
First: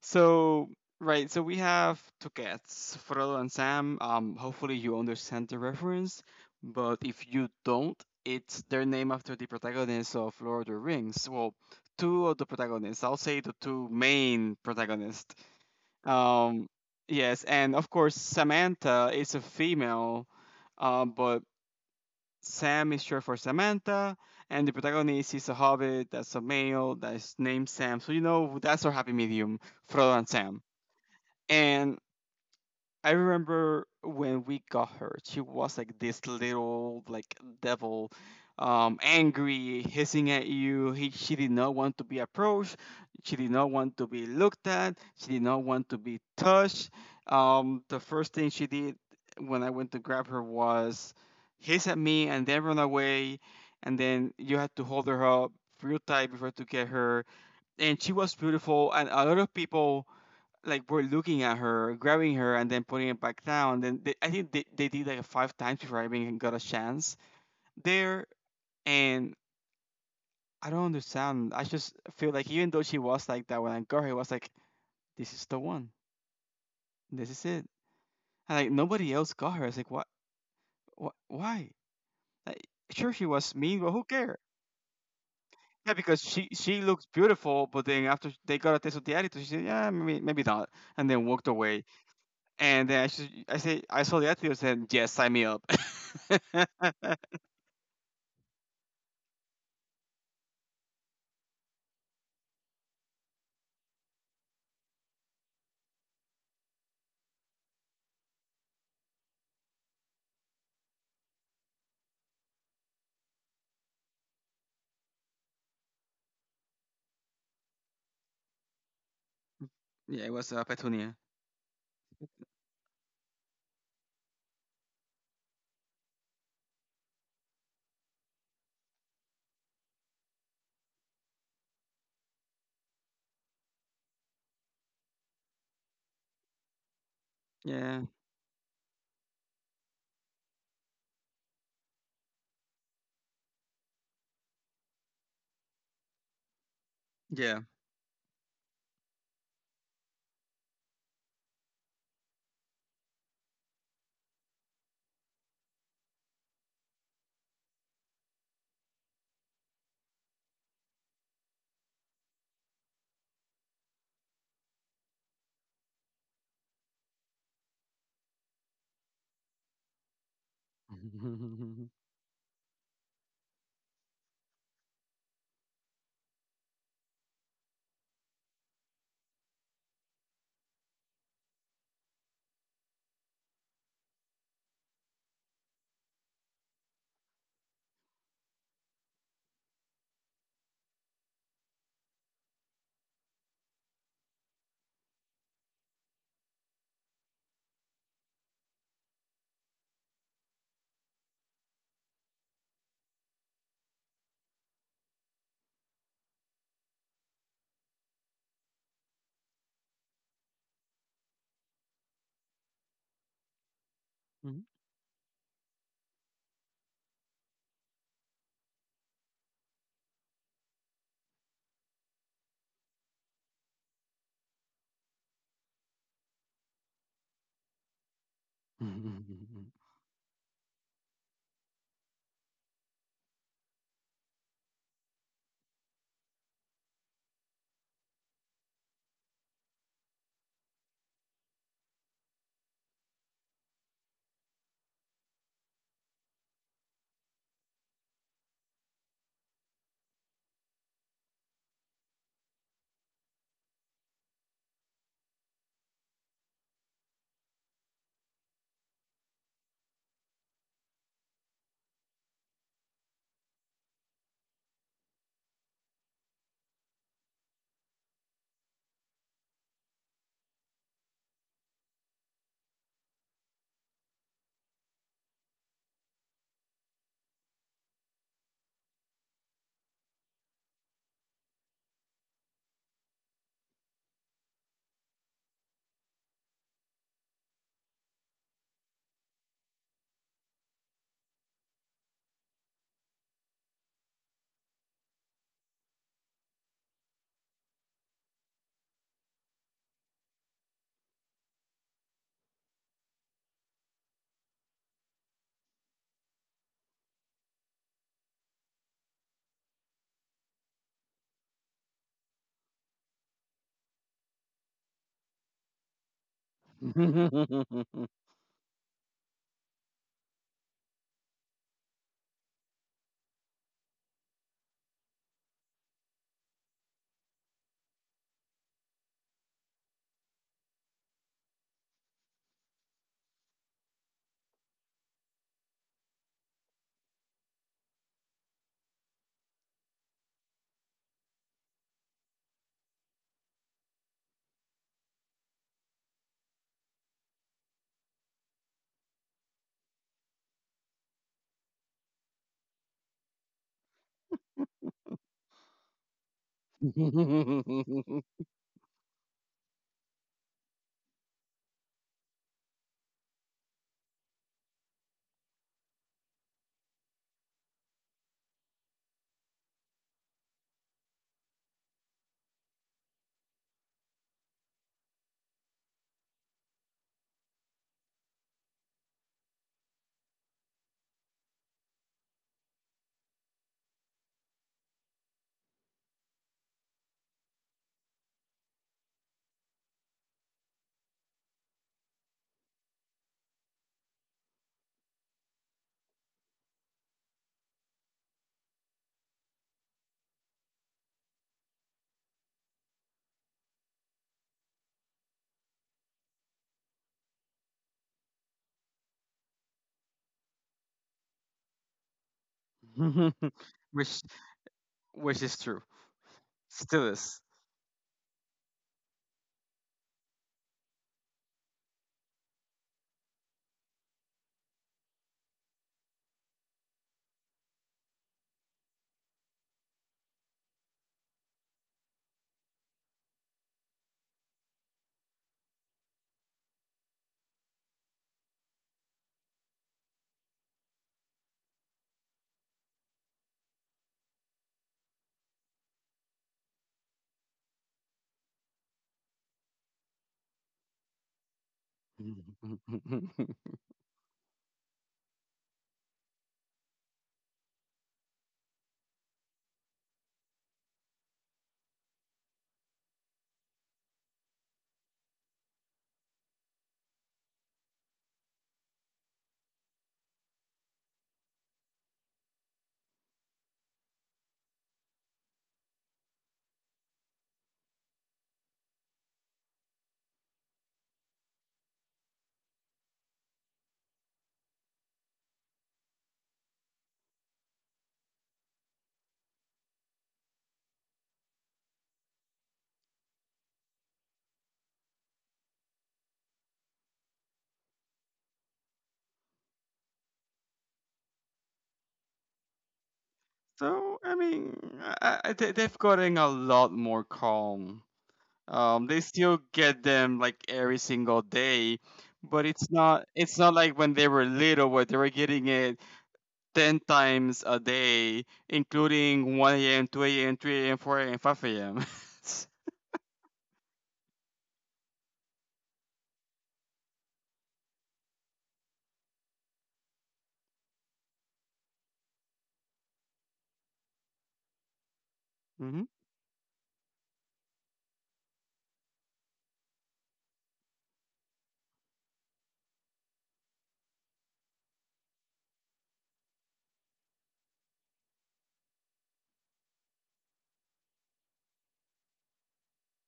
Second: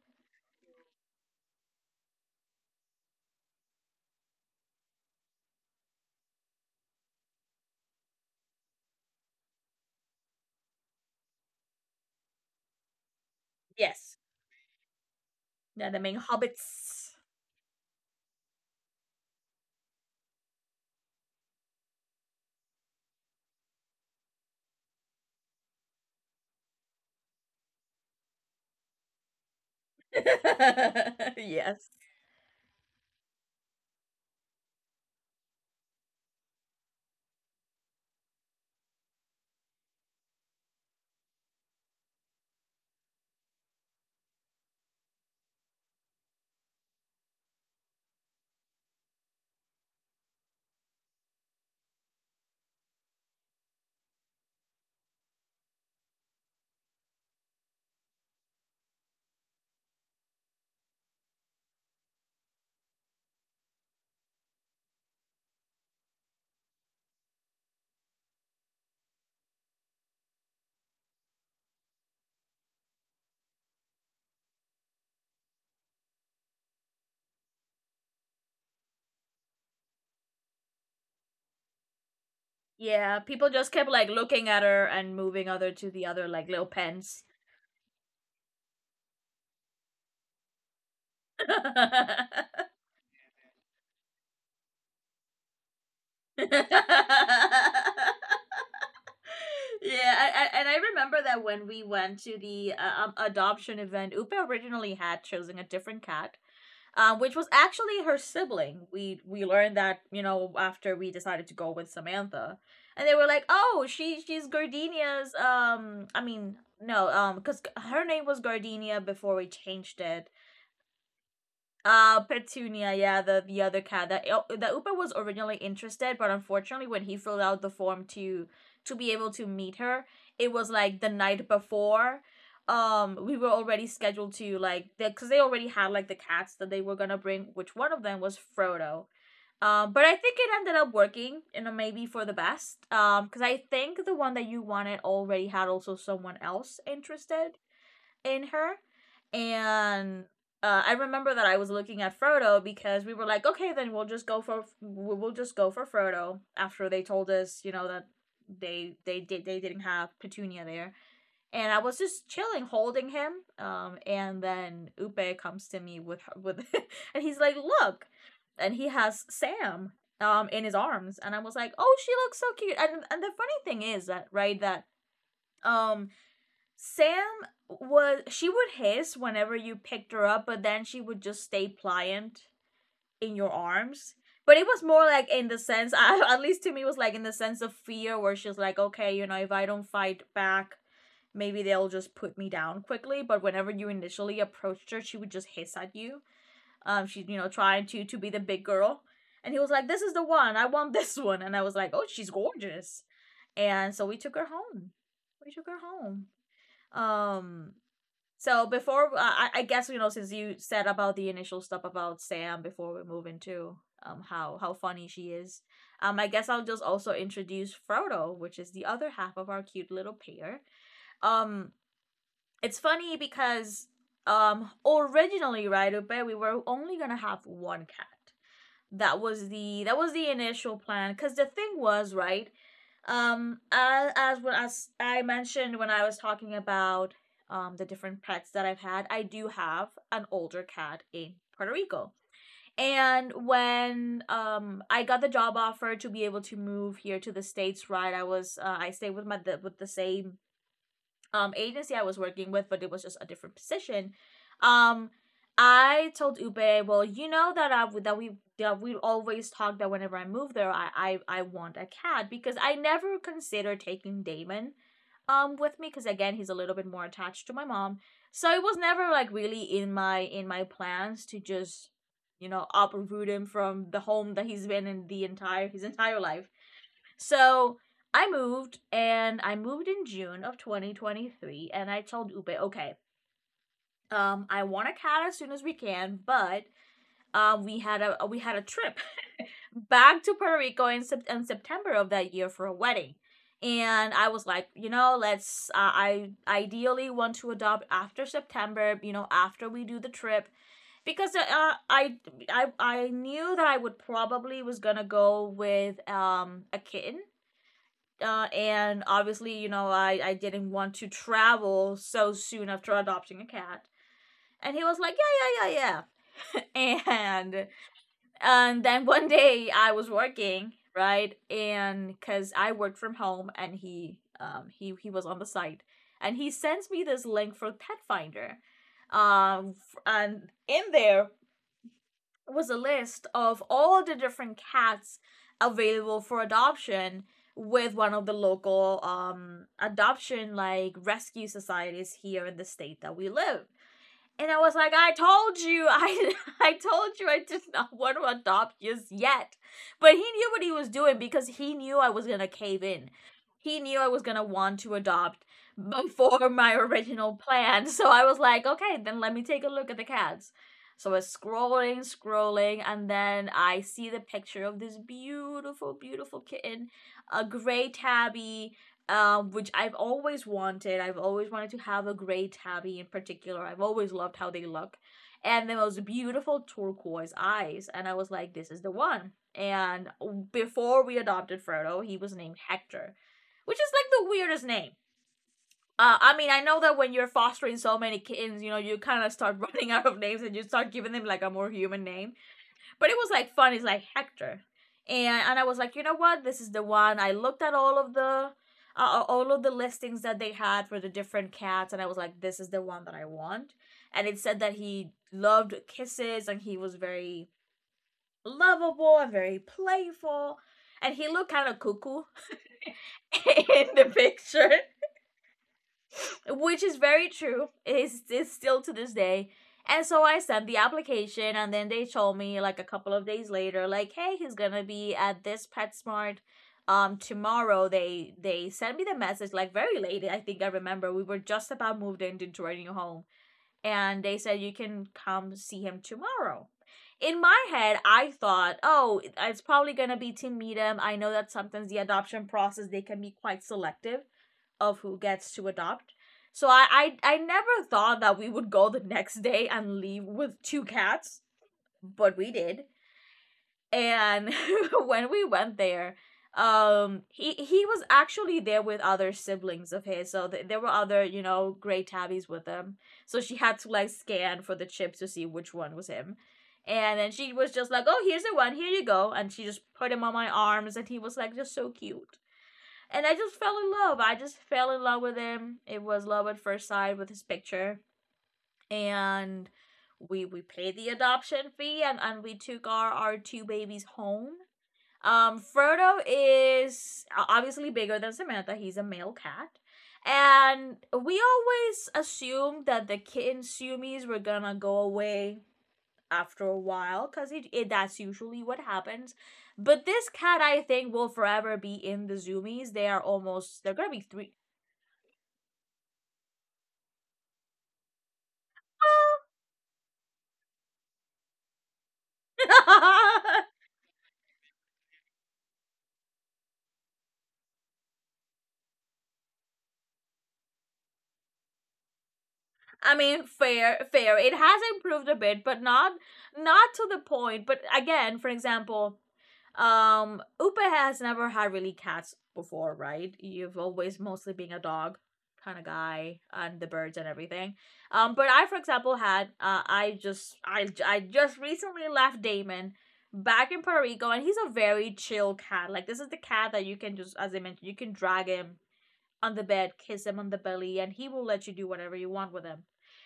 B: So right, so we have two cats, Frollo and Sam. Hopefully you understand the reference, but if you don't, it's their name after the protagonists of Lord of the Rings. Well, two of the protagonists. I'll say the two
A: Yes.
B: main protagonists.
A: They're the main
B: Um,
A: hobbits.
B: yes, and of course Samantha is a female, but Sam is short for Samantha, and the protagonist is a hobbit that's a male that's named Sam. So you know that's our happy medium, Frollo and Sam.
A: Yes.
B: And I remember when we got her, she was like this little like devil, angry, hissing at you. He, she did not want to be approached. She did not want to be looked at. She did not want to be touched. The first thing she did when I went to grab her was hiss at me and then run away. And then you had to hold her up real tight before to get her. And she was beautiful. And a lot of people like were looking at her, grabbing her, and then putting it back down. Then they, I think they did like five times before I even got a chance there. And I don't understand. I just feel like even though she was like that when I got her, it was like this is the one. This is it. And like nobody else got her. It's like what? What? Why? Like, sure,
A: Yeah,
B: she
A: people
B: was
A: just
B: mean, but
A: kept
B: who
A: like
B: cares?
A: looking at her and moving other to
B: Yeah,
A: the
B: because
A: other like little
B: she looks
A: pens.
B: beautiful, but then after they got a taste of the attitude, she said, "Yeah, maybe maybe not," and then walked away.
A: Yeah,
B: And then I, should, I say I saw the attitude and said, "Yes, sign me up."
A: I, and I remember that when we went to the adoption event, Upe originally had chosen a different cat, which was actually her sibling. We learned that, you know, after we decided to go with Samantha, and they were like, "Oh, she's Gardenia's." I mean, no, because her name was Gardenia before we changed
B: Yeah,
A: it.
B: it was up, Petunia?
A: Petunia, yeah, the other cat that that Upa was originally interested, but unfortunately, when he filled out the form to be able to meet her, it was like the night before. We were already scheduled to like because they already had like the cats that they were gonna bring, which one
B: Yeah,
A: of them was Frodo. But I think it ended up working, you know, maybe for the best. Because I think the one that you wanted already had also someone else interested
B: yeah.
A: in her. And I remember that I was looking at Frodo because we were like, okay, then we'll just go for we- will just go for Frodo after they told us, you know, that they did they didn't have Petunia there. And I was just chilling, holding him. And then Upe comes to me and he's like, "Look," and he has Sam in his arms, and I was like, "Oh, she looks so cute." And the funny thing is that right that um Sam was she would hiss whenever you picked her up, but then she would just stay pliant in your arms. But it was more like in the sense, I, at least to me, it was like in the sense of fear, where she's like, okay, you know, if I don't fight back, maybe they'll just put me down quickly. But whenever you initially approached her, she would just hiss at you. She's, you know, trying to be the big girl, and he was like, this is the one, I want this one, and I was like, oh, she's gorgeous, and so we took her home. We took her home. Um, so before I guess since you said about the initial stuff about Sam before we move into how funny she is, I guess I'll just also introduce Frodo, which is the other half of our cute little pair. Um, it's funny because originally, right, Upe, we were only gonna have one cat. That was the initial plan because the thing was, right, as I mentioned when I was talking about the different pets that I've had. I do have an older cat in Puerto Rico, and when I got the job offer to be able to move here to the States, right, I was I stayed with with the same agency I was working with, but it was just a different position. Um, I told Ube, well, you know that I that we always talked that whenever I move there, I want a cat, because I never considered taking Damon with me, because again, he's a little bit more attached to my mom, so it was never like really in my plans to just uproot him from the home that he's been in the entire his entire life. So I moved, and I moved in June of 2023, and I told Upe, okay, I want a cat as soon as we can, but we had a trip back to Puerto Rico in, in September of that year for a wedding, and I was like, you know, let's. I ideally want to adopt after September, you know, after we do the trip, because I knew that I would probably was gonna go with a kitten, and obviously, you know, I didn't want to travel so soon after adopting a cat. And he was like, yeah, yeah, yeah, yeah. and and then one day I was working, right? And because I worked from home, and he he was on the site, and he sends me this link for Pet Finder, um, and in there was a list of all the different cats available for adoption with one of the local adoption, like, rescue societies here in the state that we live. And I was like, I told you, I told you I did not want to adopt just yet. But he knew what he was doing, because he knew I was gonna cave in. He knew I was gonna want to adopt before my original plan. So I was like, okay, then let me take a look at the cats. So I was scrolling, scrolling, and then I see the picture of this beautiful, beautiful kitten, a gray tabby, which I've always wanted. I've always wanted to have a gray tabby in particular. I've always loved how they look. And the most beautiful turquoise eyes. And I was like, this is the one. And before we adopted Frodo, he was named Hector, which is like the weirdest name. I mean, I know that when you're fostering so many kittens, you know, you kind of start running out of names, and you start giving them like a more human name, but it was like fun. It's like Hector, and I was like, you know what? This is the one. I looked at all of the listings that they had for the different cats, and I was like, this is the one that I want. And it said that he loved kisses, and he was very lovable and very playful, and he looked kind of cuckoo in the
B: which
A: picture,
B: which is true,
A: which is
B: still
A: very
B: is.
A: true. It's still to this day. And so I sent the application, and then they told me like a couple of days later, like, hey, he's gonna be at this PetSmart tomorrow. They sent me the message like very late. I think I remember we were just about moved in into our new home, and they said you can come see him tomorrow. In my head I thought, oh, it's probably going to be to meet him. I know that sometimes the adoption process, they can be quite selective of who gets to adopt. So I never thought that we would go the next day and leave with two cats, but we did. And when we went there, he was actually there with other siblings of his, so there were other, you know, gray tabbies with him, so she had to like scan for the chips to see which one was him. And then she was just like, oh, here's the one, here you go, and she just put him on my arms, and he was like just so cute, and I just fell in love. I just fell in love with him. It was love at first sight with his picture. And we paid the adoption fee, and, we took our two babies home. Frodo is obviously bigger than Samantha. He's a male cat. And we always assumed that the kitten Sumis were gonna go away after a while, because it that's usually what happens. But this cat, I think, will forever be in the zoomies. They are almost, they're gonna
B: So
A: be
B: I
A: three.
B: mean, they- they've gotten a lot more calm. They still get them like every single day, but it's not like when they were little where they were getting it 10 times a day, including 1 a.m., 2 a.m., 3 a.m., 4 a.m., 5 a.m.
A: I mean, fair, fair. It has improved a bit, but not not to the point. But again, for example, Upa has never had really cats before, right? You've always mostly been a dog kind of guy, and the birds and everything. But I, for example, had I just I just recently left Damon back in Puerto Rico, and he's a very chill cat. Like this is the cat that you can just, as I mentioned, you can drag him on the bed, kiss him on the belly, and he will let you do whatever you want with him.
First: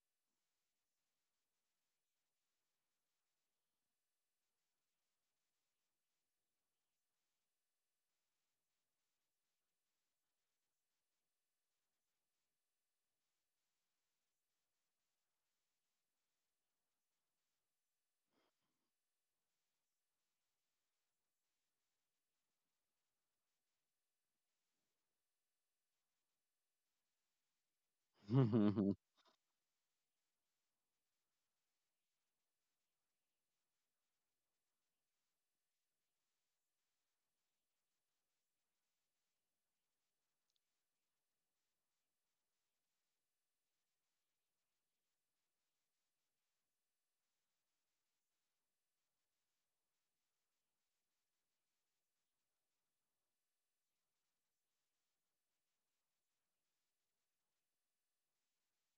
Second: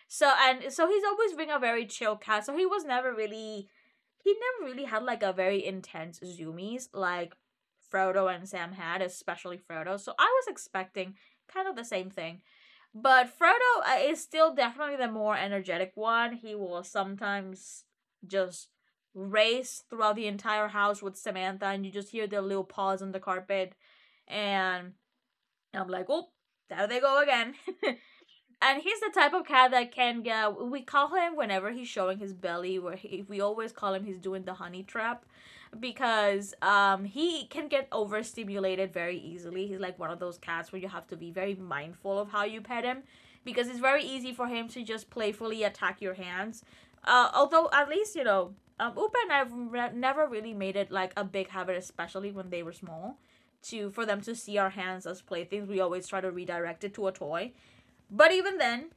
A: So, and so he's always been a very chill cat. So he was never really he never really had like a very intense zoomies like Frodo and Sam had, especially Frodo. So I was expecting kind of the same thing. But Frodo is still definitely the more energetic one. He will sometimes just race throughout the entire house with Samantha, and you just hear their little paws on the carpet. And and I'm like, oh, there they go again. And
B: Mhm.
A: he's the type of cat that can get. We call him whenever he's showing his belly. Where he, we always call him, he's doing the honey trap, because he can get overstimulated very easily. He's like one of those cats where you have to be very mindful of how you pet him, because it's very easy for him to just playfully attack your hands. Although at least, you know, Upa and I've never really made it like a big habit, especially when they were small, to for them to see our hands as playthings. We always try to redirect it to a toy. But even then,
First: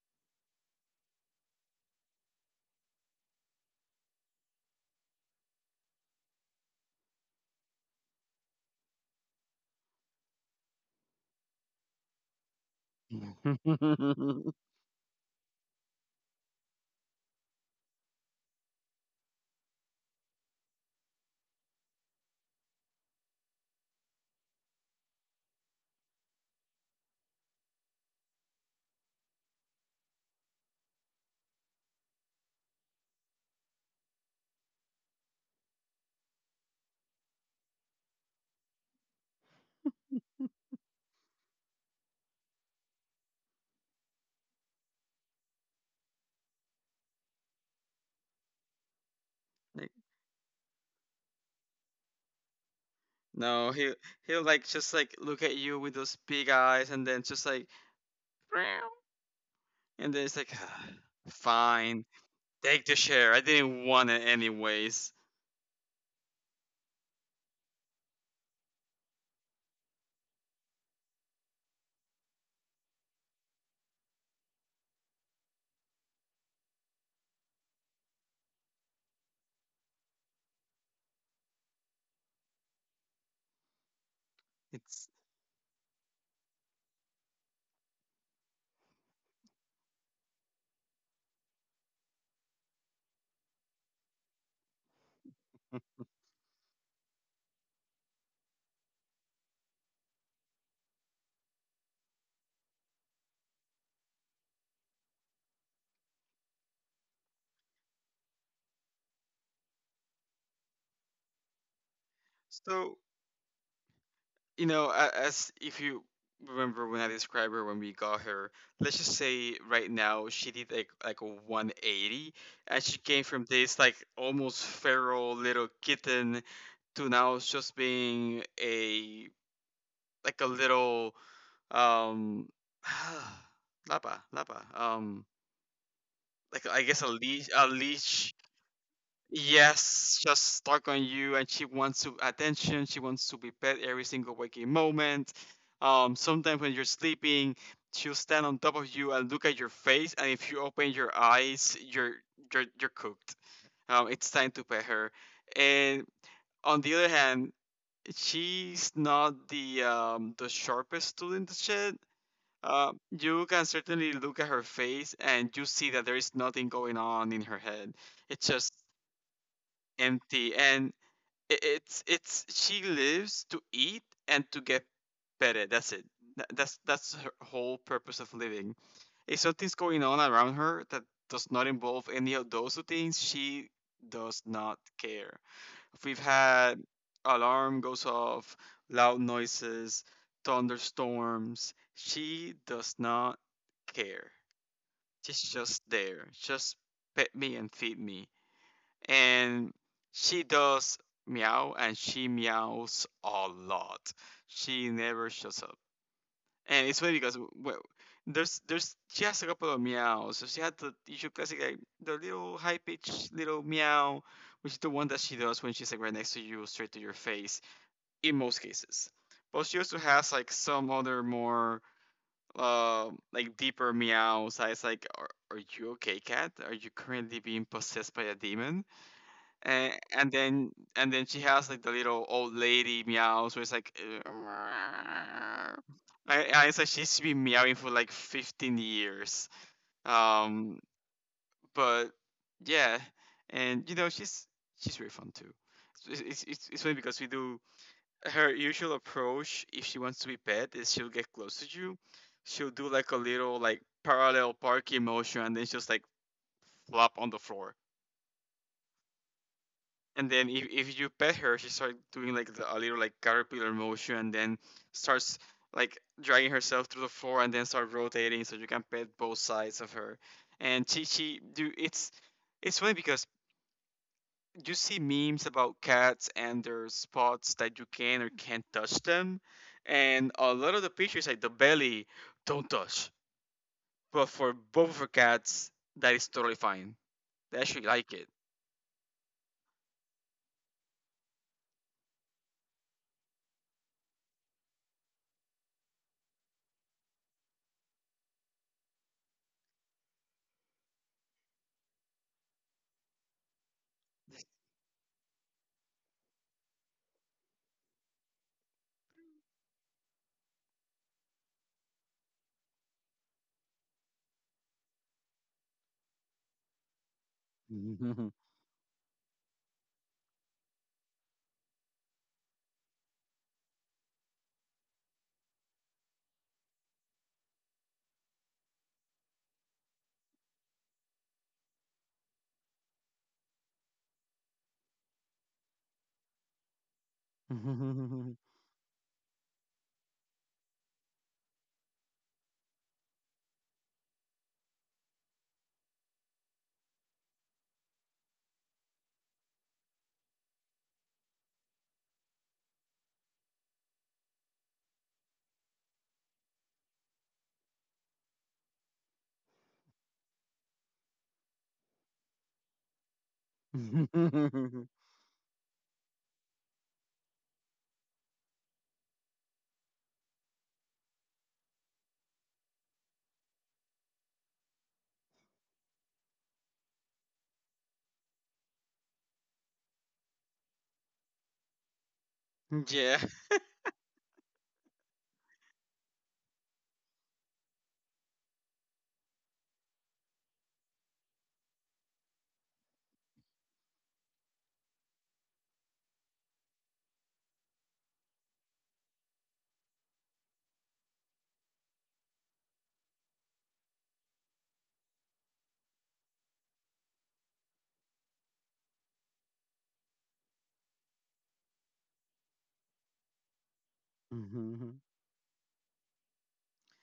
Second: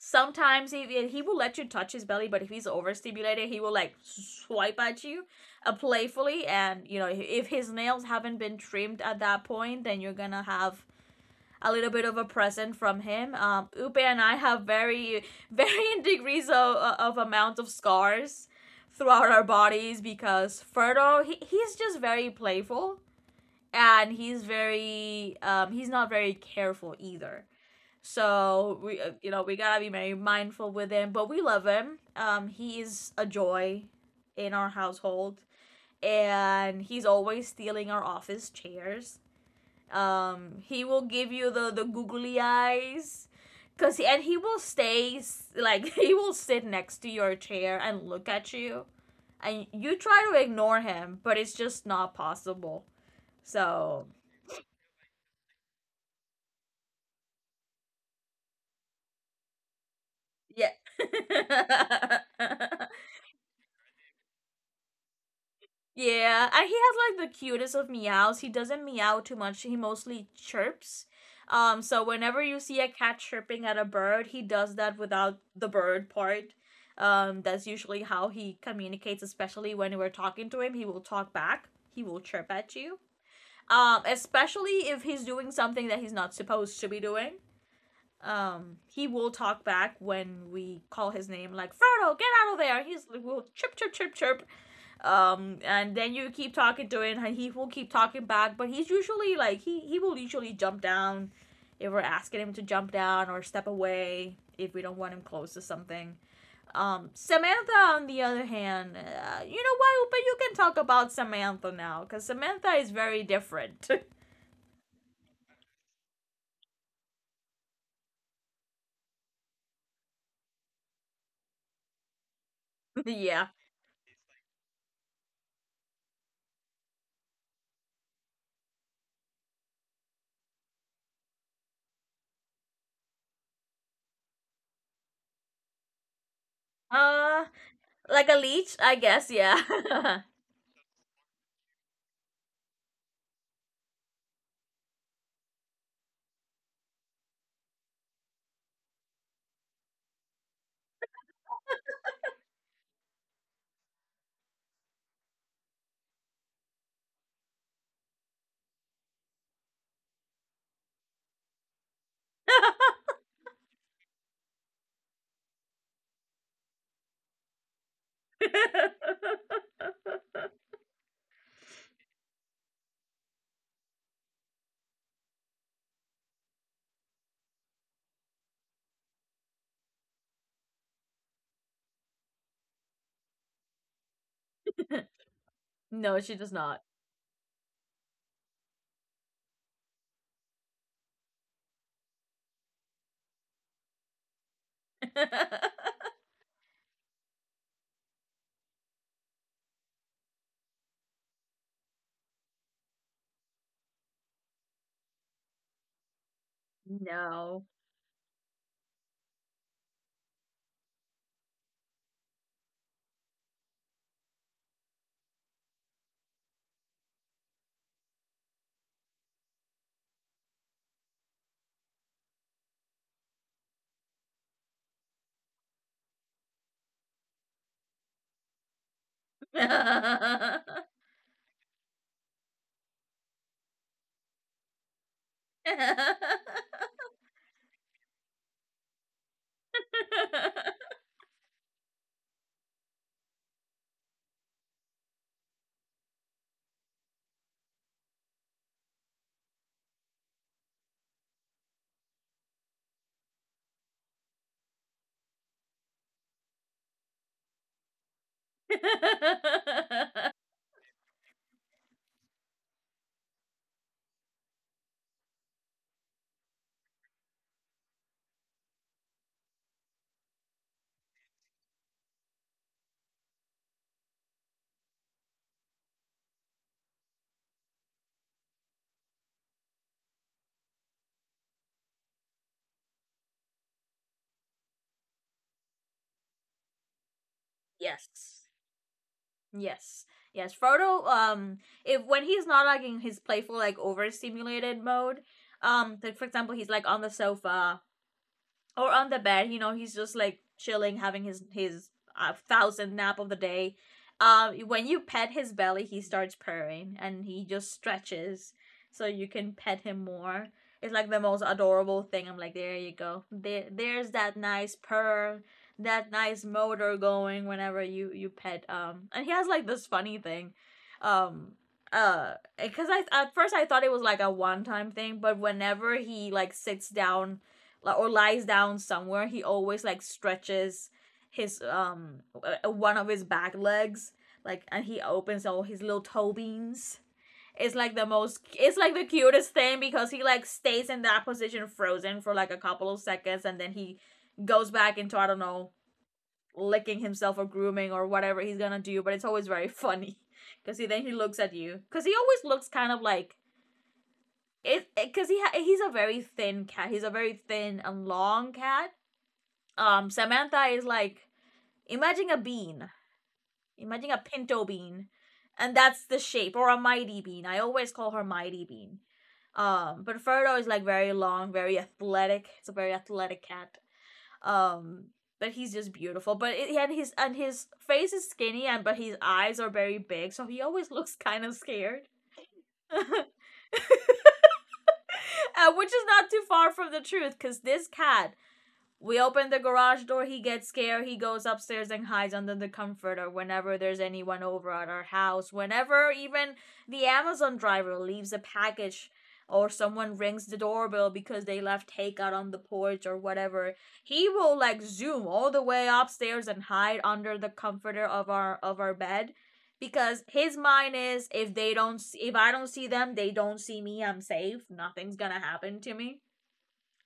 A: sometimes he will let you touch his belly, but if he's overstimulated, he will like swipe at you playfully. And you know, if his nails haven't been trimmed at that point, then you're gonna have a little bit of a present from him. Upe and I have very varying degrees of, amount of scars throughout our bodies, because Ferdo, he's just very playful, and he's very he's not very careful either. So we, you know, we gotta be very mindful with him, but we love him. He is a joy in our household, and he's always stealing our office chairs. He will give you the googly eyes, and he will stay like he will sit next to your chair and look at you, and
B: Like,
A: you try to ignore him, but it's just not possible.
B: no, he
A: So
B: he'll like just look at you with those big eyes and then just like "Meow," and then it's like
A: yeah.
B: "Ah, fine, take the share. I didn't want it anyways."
A: Yeah, and he has like the cutest of meows. He doesn't meow too much. He mostly chirps. So whenever you see a cat chirping at a bird, he does that without the bird part. That's usually how he communicates, especially when we're talking to him. He will talk back. He will chirp at you. Especially if
B: It's
A: he's doing something that he's not supposed to be doing. He will talk back when we call his name, like Frodo, get out of there. He's will chirp, chirp, chirp, chirp and then you keep talking to it, and he will keep talking back. But he's usually like he will usually jump down if we're asking him to jump down or step away if we don't want him close to something. Samantha on the other hand, you know what but you can talk about Samantha now because Samantha is
B: so
A: very different.
B: You know, as if you remember when I described her when we got her, let's just say right now she did like a 180, and she came from
A: Yeah.
B: this like almost feral little kitten to now just being a like a little um lapa lapa like I guess
A: uh
B: a
A: like
B: leash.
A: a leech, I guess, yeah.
B: Yes, just stuck on you, and she wants to attention. She wants to be pet every single waking moment. Sometimes when you're sleeping, she'll stand on top of you and look at your face, and if you open your eyes, you're cooked. It's time to pet her. And on the other hand, she's not the the sharpest student to shit. You can certainly look at her face and you see that there is nothing going on in her head. It's just empty, and it's she lives to eat and to get better. That's it. That's her whole purpose of living. If something's going on around her that does not involve any of those two things, she does not care. If we've
A: No, she does
B: had
A: not.
B: alarm goes off, loud noises, thunderstorms, she does not care. She's just there. Just pet me and feed me. And she does meow, and she meows a lot. She never shuts up, and it's funny because,
A: No.
B: well, there's she has a couple of meows. So she had the usual classic like the little high pitched little meow, which is the one that she does when she's like right next to you, straight to your face in most cases. But she also has like some other more like deeper meows. That is like, are you okay, cat? Are you currently being possessed by a demon? And and then and then she has like the little old lady meows where it's like "Meow." I it's like she's been meowing for like 15 years, um but yeah. And you know she's really fun too. So, it's funny because we do her usual approach if she wants to be pet is she'll get close to you, she'll do like a little like parallel parking motion, and then she'll just like flop on the floor. And then if you pet her, she starts doing like a little like caterpillar motion, and then starts like dragging herself through the floor, and then start rotating so you can pet both sides of her. And she do it's funny because you see memes about cats and their spots that you can or can't touch them, and a lot of the pictures like the belly, don't touch. But for both of her cats, that is totally fine. They actually like it.
A: Yes. Yes. Yes. Frodo, if when he's not like in his playful, like overstimulated mode, like for example, he's like on the sofa or on the bed, you know, he's just like chilling, having his thousand nap of the day. When you pet his belly, he starts purring and he just stretches so you can pet him more. It's like the most adorable thing. I'm like, there you go, there's that nice purr, that nice motor going whenever you pet. And he has like this funny thing. um uh because I at first I thought it was like a one time thing, but whenever he like sits down, or lies down somewhere, he always like stretches his one of his back legs, like, and he opens all his little toe beans. It's like the most it's like the cutest thing because he like stays in that position frozen for like a couple of seconds, and then he goes back into, I don't know, licking himself or grooming or whatever he's gonna do. But it's always very funny because he then he looks at you, because he always looks kind of like it, because he's a very thin cat. He's a very thin and long cat. Samantha is like, imagine a bean, imagine a pinto bean, and that's the shape. Or a mighty bean. I always call her mighty bean. But Frodo is like very long, very athletic. It's a very athletic cat. Um, but he's just beautiful. But it, and his face is skinny, and but his eyes are very big, so he always looks kind of scared,
B: Yeah.
A: uh, which is not too far from the truth. Because this cat, we open the garage door, he gets scared. He goes upstairs and hides under the comforter whenever there's anyone over at our house. Whenever even the Amazon driver leaves a package or someone rings the doorbell because they left takeout on the porch or whatever, he will like zoom all the way upstairs and hide under the comforter of our bed, because his mind is, if they don't, if I don't see them, they don't see me. I'm safe.
B: Mhm.
A: Nothing's going to happen to me.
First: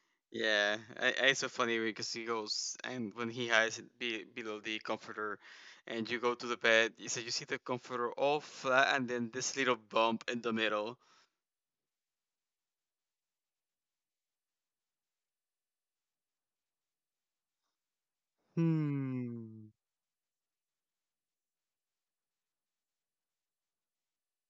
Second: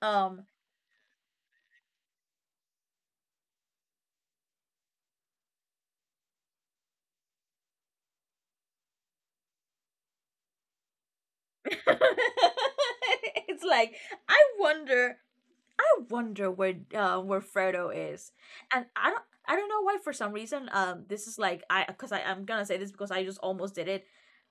A: Um,
B: Yeah, it's so funny because he goes and when he hides below the comforter, and you go to the bed, you see the comforter all flat and then this little bump in the middle.
A: it's like, I wonder, I wonder where, where Fredo is. And I
B: Hmm.
A: don't know why, for some reason. This is like I, because I'm gonna say this because I just almost did it.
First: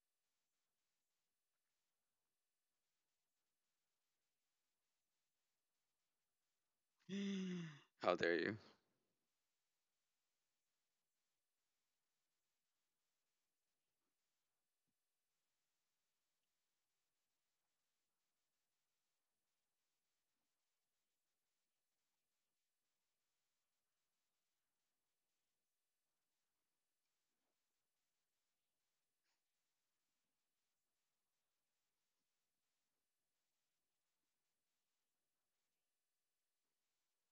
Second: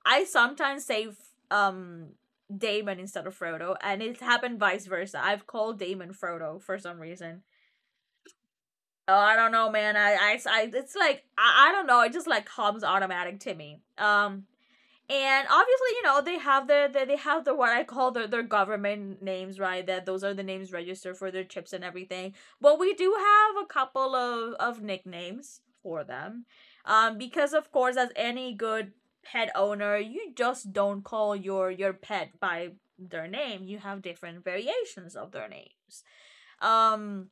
A: I sometimes say um Damon instead of Frodo, and it's happened vice versa. I've called Damon Frodo for some reason.
B: How dare you?
A: Oh, I don't know, man. I, it's like I don't know. It just like comes automatic to me. And obviously, you know, they have they have the what I call their government names, right? that those are the names registered for their chips and everything. But we do have a couple of nicknames for them. Um, because of course, as any good pet owner, you just don't call your pet by their name. You have different variations of their names. Um,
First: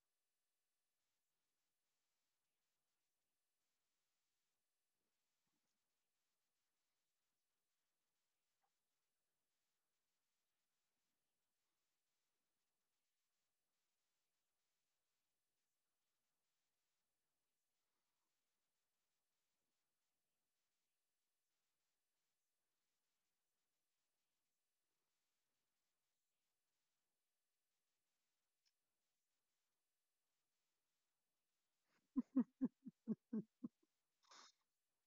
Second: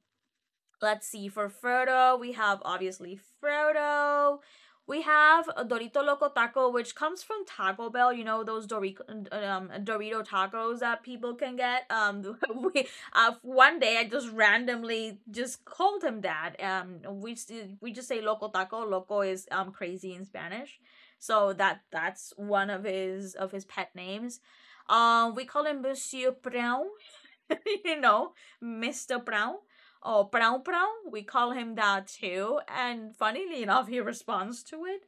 A: let's see. For Frodo, we have obviously Frodo. We have a Dorito Loco Taco, which comes from Taco Bell. You know, those Dorico, Dorito tacos that people can get. We, one day I just randomly just called him that. We just say Loco Taco. Loco is crazy in Spanish, so that, that's one of his, of his pet names. We call him Monsieur Brown, you know, Mr. Brown or Brown Brown. We call him that too. And funnily enough, he responds to it.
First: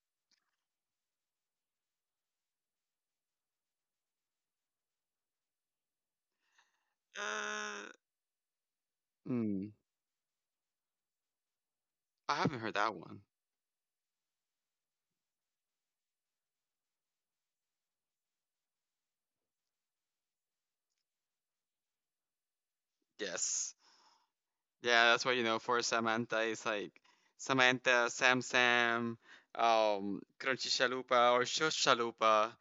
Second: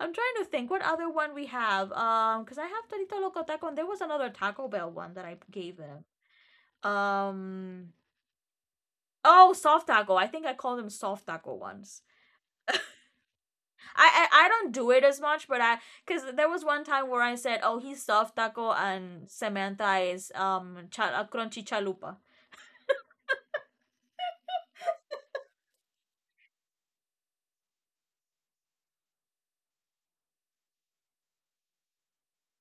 A: I'm trying to think what other one we have. Because I have Torito Loco Taco, and there was another Taco Bell one that I gave him. Um,
B: Uh,
A: oh,
B: mm,
A: soft taco. I think I called him soft taco once.
B: I haven't heard that one.
A: I don't do it as much, but I, because there was one time where I said, oh, he's soft taco, and Samantha is crunchy chalupa,
B: Yes. Yeah, that's why you know for Samantha it's like Samantha, Sam Sam, Crunchy Chalupa or Shush Chalupa,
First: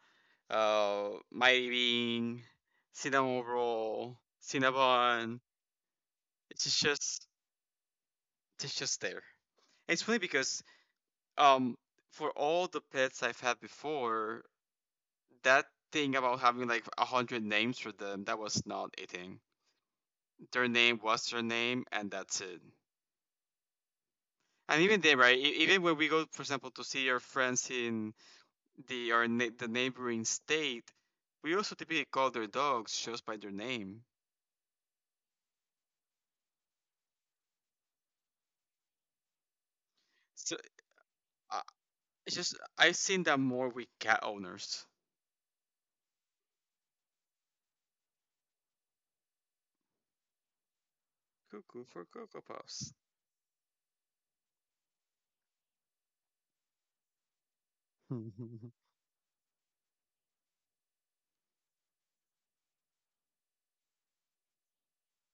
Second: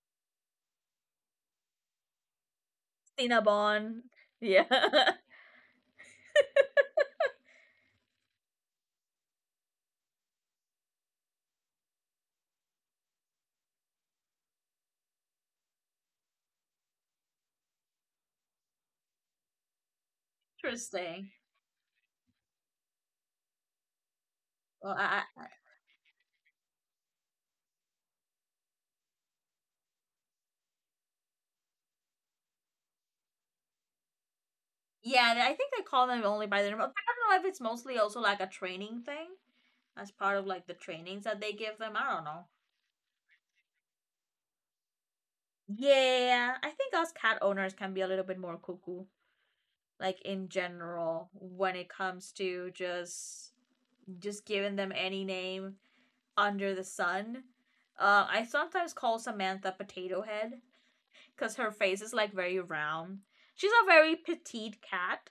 B: miring, cinnamon
A: cinnabon.
B: roll,
A: Yeah,
B: cinnamon. It's just it's just there. It's funny because um for all the pets I've had before, that thing about having like a hundred names for them, that was not a thing. Their name was
A: interesting.
B: their name, and that's it. And
A: Well, I,
B: even then,
A: I
B: right?
A: I-
B: Even when we go, for example, to see our friends in the neighboring state, we also typically call their dogs just by their name.
A: yeah, I think they call them only by their name. I don't know if it's mostly also like a training thing, as part of
B: So
A: like the trainings that they give them. I don't
B: it's
A: know.
B: just I've seen that more with cat owners.
A: Yeah, I think us cat owners can be a little bit more cuckoo, like in general, when
B: Cuckoo
A: it
B: for
A: comes
B: Cocoa
A: to
B: Puffs.
A: just giving them any name under the sun. I sometimes call Samantha Potato Head because her face is like very round. She's a very petite cat.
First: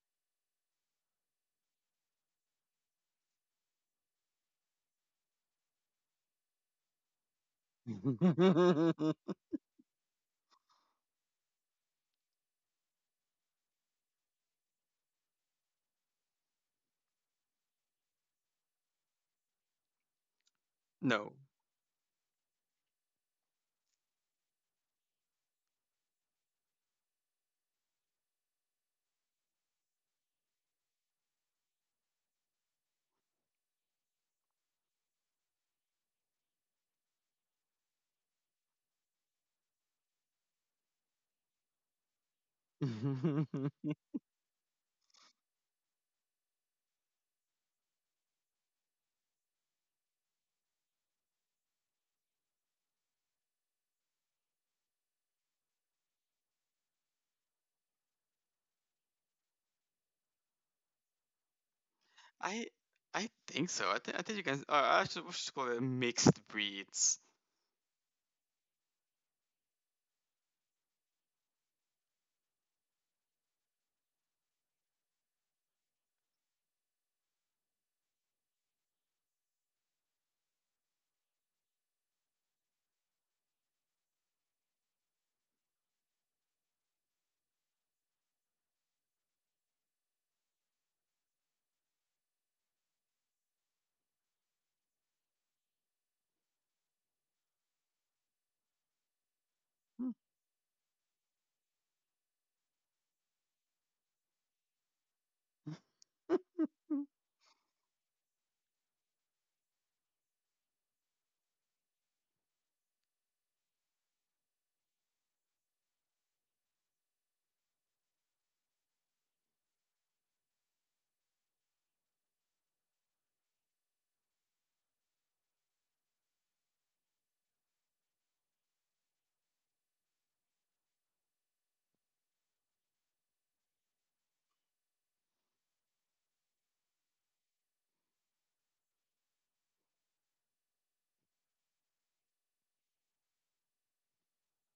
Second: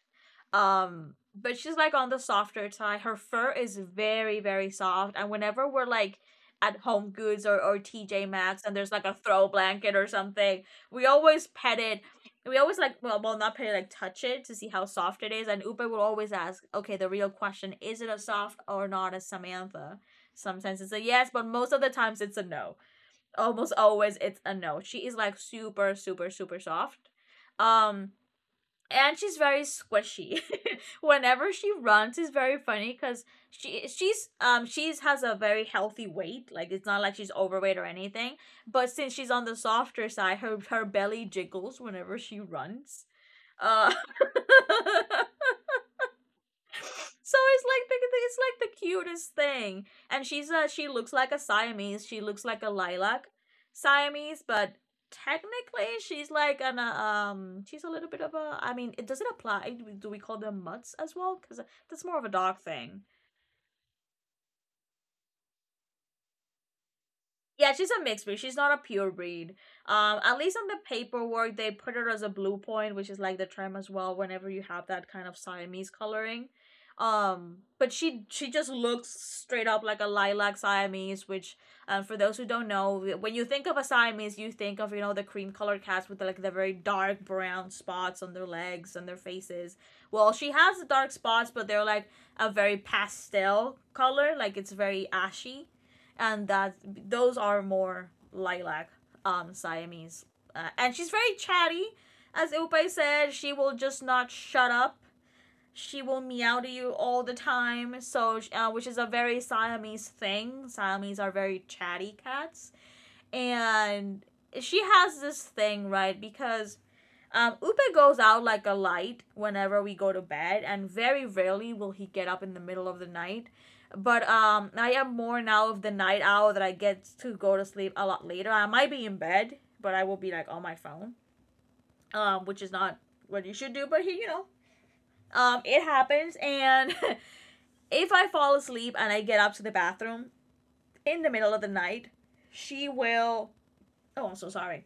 A: But she's like on the softer side. Her fur is very, very soft. And whenever we're like at Home Goods or TJ Maxx and there's like a throw blanket or something, we always pet it. We always like, well, well, not pet it, like touch it to see how soft it is. And Upe will always ask, okay, the real question, is it a soft or not a Samantha? Sometimes it's a yes,
B: No.
A: but most of the times it's a no. Almost always it's a no. She is like super, super, super soft. Um, and she's very squishy. Whenever she runs, it's very funny because she she's has a very healthy weight. Like, it's not like she's overweight or anything. But since she's on the softer side, her belly jiggles whenever she runs. Uh, so it's like the cutest thing. And she looks like a Siamese. She looks like a lilac Siamese. But technically, she's like an she's a little bit of a, I mean, it doesn't apply, do we call them mutts as well? Because that's more of a dog
B: I
A: thing.
B: I think so. I think you can. We should call it mixed breeds.
A: Yeah, she's a mixed breed. She's not a pure breed. At least on the paperwork, they put her as a blue point, which is like the trim as well, whenever you have that kind of Siamese coloring. Um, but she just looks straight up like a lilac Siamese. Which, for those who don't know, when you think of a Siamese, you think of, you know, the cream colored cats with like the very dark brown spots on their legs and their faces. Well, she has the dark spots, but they're like a very pastel color, like it's very ashy, and that, those are more lilac Siamese. And she's very chatty, as Upay said. She will just not shut up. She will meow to you all the time. So, which is a very Siamese thing. Siamese are very chatty cats. And she has this thing, right? Because Upe goes out like a light whenever we go to bed, and very rarely will he get up in the middle of the night. But I am more now of the night owl, that I get to go to sleep a lot later. I might be in bed, but I will be like on my phone, which is not what you should do. But he, you know, it happens. And if I fall asleep and I get up to the bathroom in the middle of the night, she will. Oh, I'm so sorry.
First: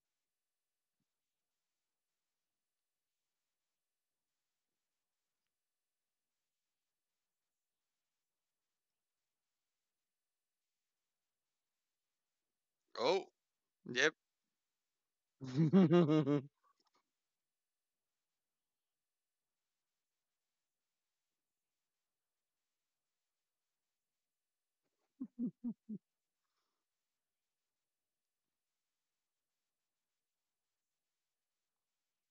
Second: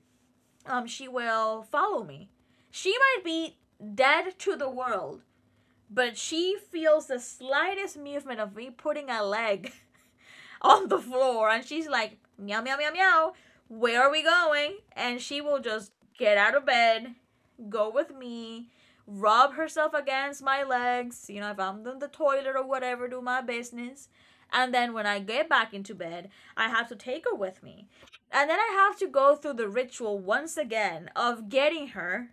A: She will follow me. She might be dead to the world, but she feels the slightest movement of me putting a leg on the floor, and she's like, meow meow meow
B: Oh,
A: meow, where are
B: yep.
A: we going? And she will just get out of bed, go with me, rub herself against my legs, you know, if I'm in the toilet or whatever, do my business. And then when I get back into bed, I have to take her with me, and then I have to go through the ritual once again of getting her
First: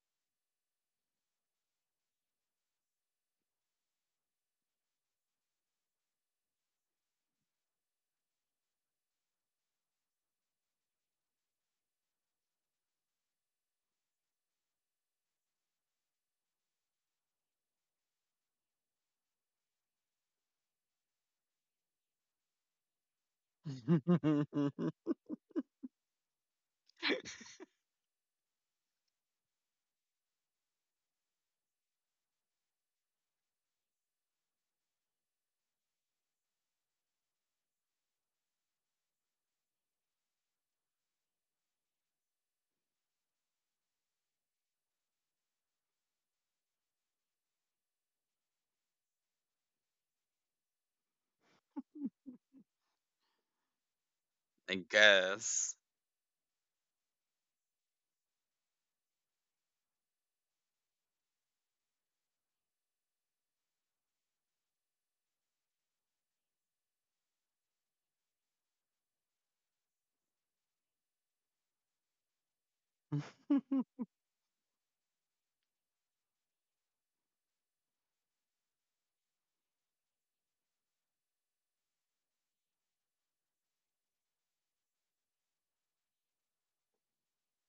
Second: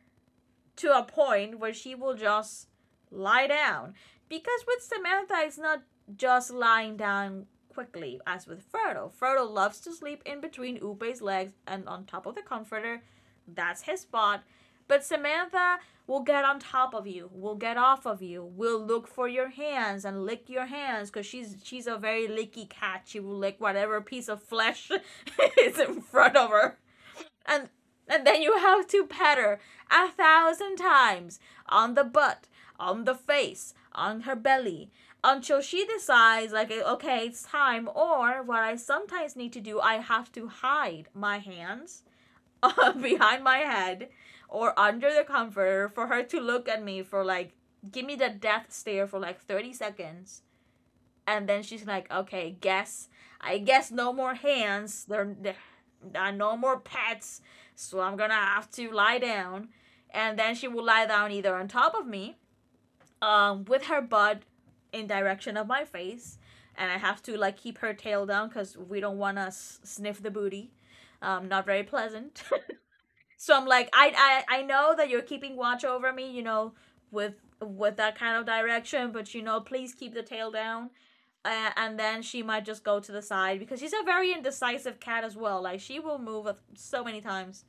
A: to a point where she will just lie down. Because with Samantha, it's not just lying down quickly as with Frodo. Frodo loves to sleep in between Upe's legs and on top of the comforter. That's his spot. But Samantha will get on top of you, will get off of you, will look for your hands and lick your hands, because she's a very licky cat. She will lick whatever piece of flesh is in front of her. and and then you have to pat her a thousand times on the butt, on the face, on her belly, until she decides like, okay, it's time. Or what I sometimes need to do, I have to hide my hands behind my head or under the comforter, for her to look at me for like, give me the death stare for like 30 seconds, and then she's like, "Okay, guess I guess no more
B: I
A: hands. There
B: guess.
A: are no more pets, so I'm gonna have to lie down." And then she will lie down either on top of me, with her butt in direction of my face, and I have to like keep her tail down because we don't wanna sniff the booty. Not very pleasant. So I'm like, I know that you're keeping watch over me, you know, with with that kind of direction, but you know, please keep the tail down. And then she might just go to the side because she's a very indecisive cat as well. Like she will move so many times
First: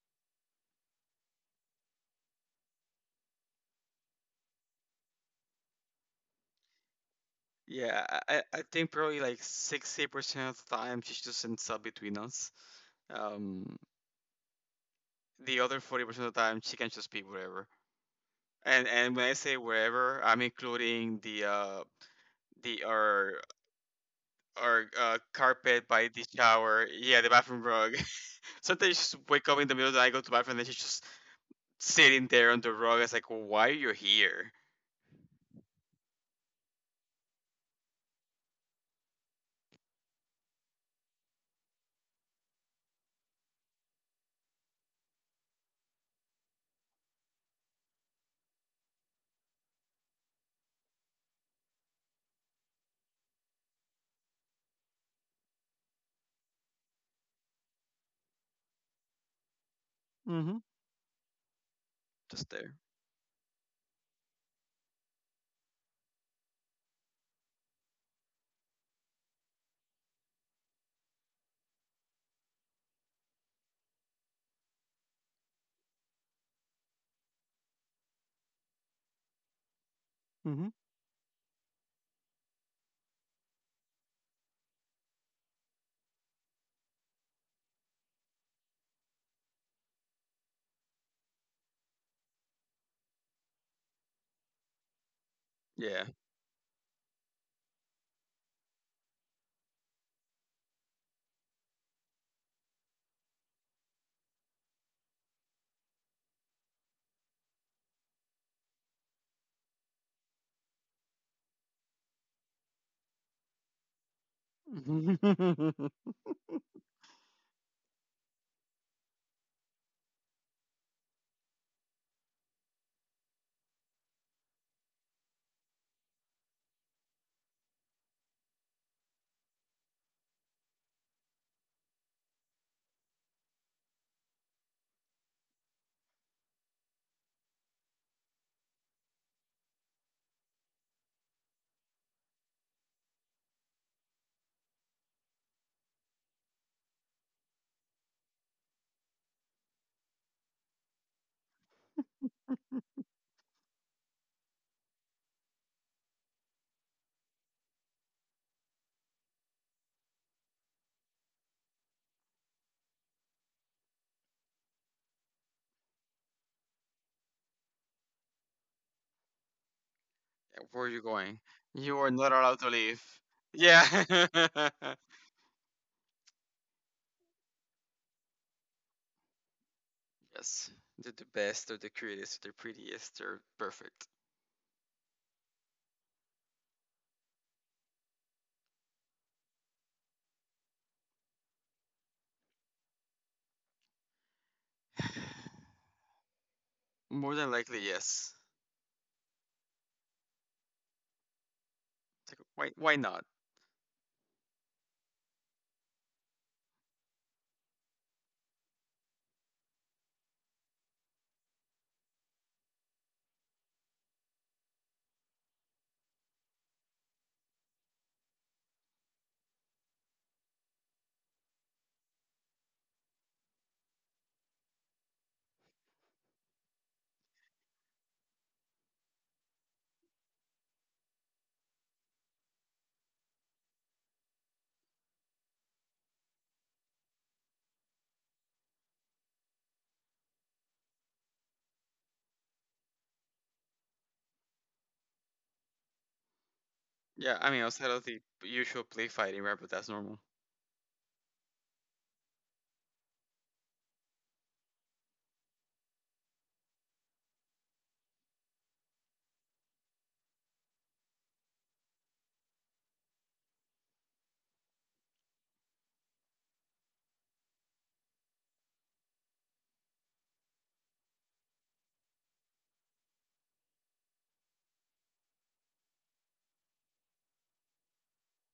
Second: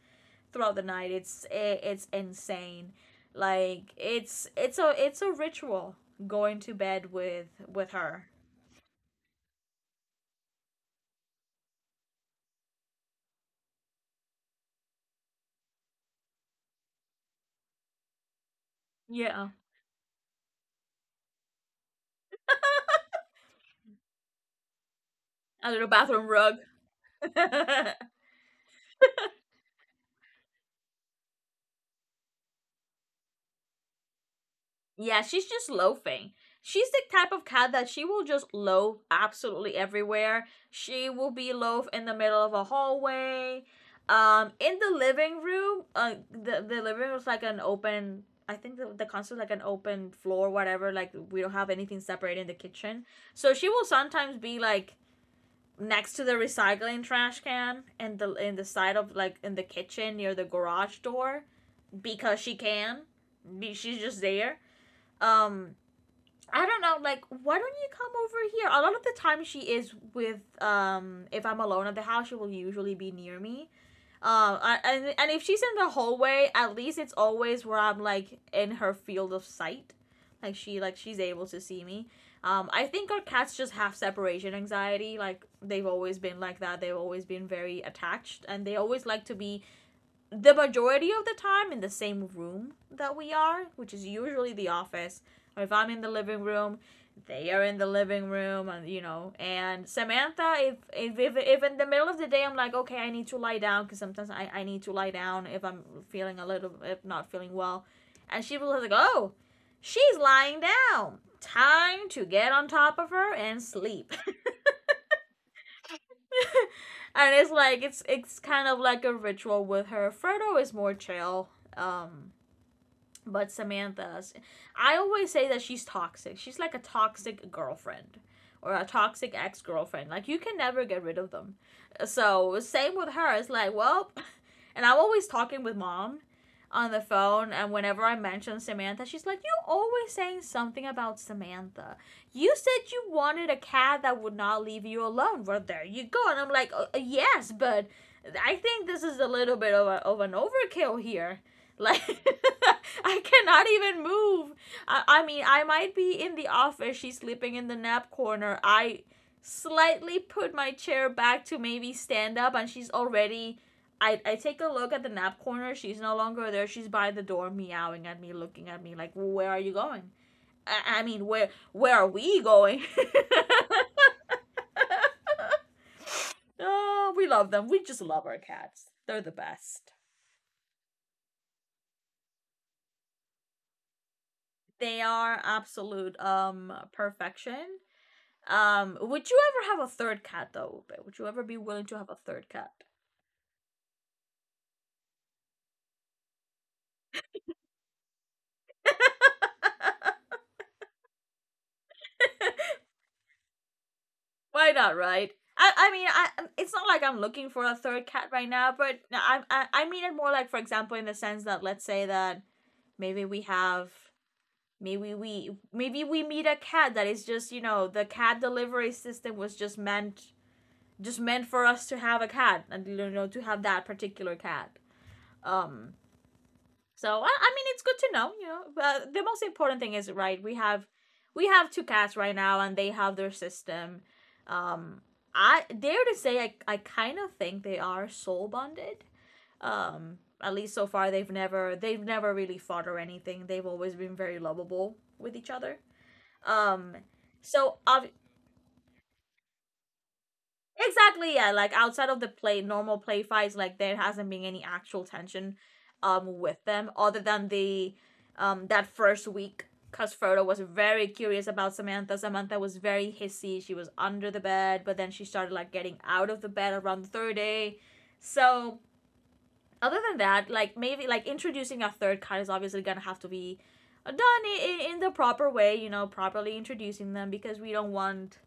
A: throughout the night. It's insane. Like it's a ritual going to bed with
B: Yeah,
A: her.
B: I think probably like 60% of the time she's just in sub between us. Um, the other 40% of the time she can just be whatever. And when I
A: Yeah,
B: say wherever, I'm including the our
A: a little
B: carpet by the
A: bathroom rug.
B: shower. Yeah, the bathroom rug. Sometimes you just wake up in the middle of the night, go to the bathroom, and then she's just sitting there on the rug. It's like, well, why are you here?
A: Yeah, she's just loafing. She's the type of cat that she will just loaf absolutely everywhere. She will be loaf in the middle of a hallway. In the living room, the living room is like an open, I think the concept is like an open floor, whatever. Like, we don't have anything separating the kitchen. So she will sometimes be like next to the recycling trash can and the in the side of like in the kitchen near the
B: Mm-hmm.
A: garage door because
B: Just
A: she
B: there.
A: can. She's just there. Um, I don't know, like, why don't you come over here? A lot of the time she is with, if I'm alone at the house, she will usually be near me. And if she's in the hallway, at least it's always where I'm, like, in her field of sight. Like,
B: Mm-hmm.
A: she's able to see me. I think our cats just have separation anxiety. Like, they've always been like that. They've always been very attached, and they always like to be the majority of the time in the same room that we are, which is usually the office. Or if I'm in
B: Yeah.
A: the living room, they are in the living room, and you know. And Samantha, if in the middle of the day I'm like, okay, I need to lie down, because sometimes I need to lie down if I'm feeling a little, if not feeling well, and she will be like, oh, she's lying down. Time to get on top of her and sleep. And it's like it's kind of like a ritual with her. Fredo is more chill. Um, But Samantha's, I always say that she's toxic. She's like a toxic girlfriend or a toxic ex girlfriend. Like, you can never get rid of them. So, same with her. It's like, well, and I'm always talking with mom on the phone and whenever I mention Samantha, she's like, you always saying something about Samantha. You said you wanted a cat that would not leave you alone. Well there you go. And I'm like, yes, but I think this is a little bit of an overkill here. Like I cannot even move. I mean, I might be in the office. She's sleeping in the nap corner. I slightly put my chair back to maybe stand up, and she's already. I take a look at the nap corner. She's no longer there. She's by the door, meowing at me, looking at me like, "Where are you going?"
B: Where are you
A: I mean,
B: going?
A: where
B: You
A: where
B: are
A: are
B: not
A: we
B: allowed to
A: going?
B: leave. Yeah.
A: Oh, we love them. We just love our cats. They're the best.
B: Yes. They're the best. They're the cutest. They're prettiest. They're perfect.
A: They are absolute perfection. Would you ever have a third cat though, Upe? Would you ever be willing to have a third cat?
B: More than likely, yes. It's like, why not?
A: Why not, right? I mean, I it's not like I'm looking for a third cat right now, but I mean it more like, for example, in the sense that let's say that maybe we have maybe we meet a cat that is just you know the cat delivery system was just meant for us to have a cat and you know to have that particular cat. Um, So I mean, it's good to know, you know. But the most important thing is right. We have two cats right now, and they have their system. Um, I dare to say I kind of think they are soul bonded. At least so far they've never really fought or anything. They've always been very lovable with each other. Um,
B: Yeah, I mean,
A: so
B: outside of
A: ob-
B: the usual play fighting, right? But that's normal.
A: Exactly, yeah. Like outside of the play, normal play fights, like there hasn't been any actual tension with them other than the that first week cuz Frodo was very curious about Samantha. Samantha was very hissy. She was under the bed, but then she started like getting out of the bed around the third day. So, other than that, like maybe like introducing a third cat is obviously going to have to be done in the proper way, you know, properly introducing them because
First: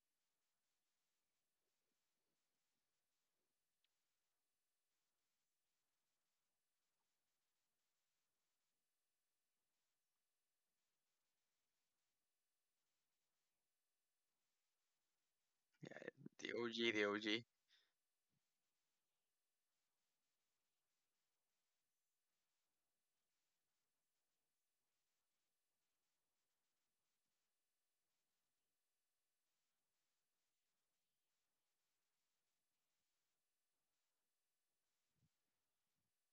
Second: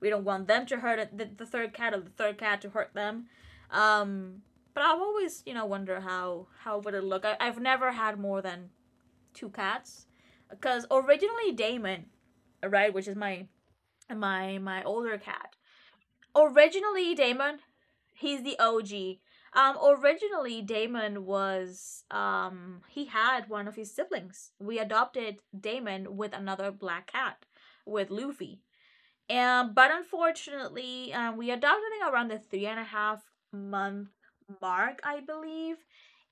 A: we don't want them to hurt the third cat or the third cat to hurt them. Um, but I've always, you know, wonder how would it look. I've never had more than two cats, because originally Damon, right, which is my older cat.
B: Yeah, the OG, the
A: Originally
B: OG.
A: Damon, he's the OG. Originally Damon was he had one of his siblings. We adopted Damon with another black cat, with Luffy. But unfortunately, we adopted it around the three and a half month mark, I believe.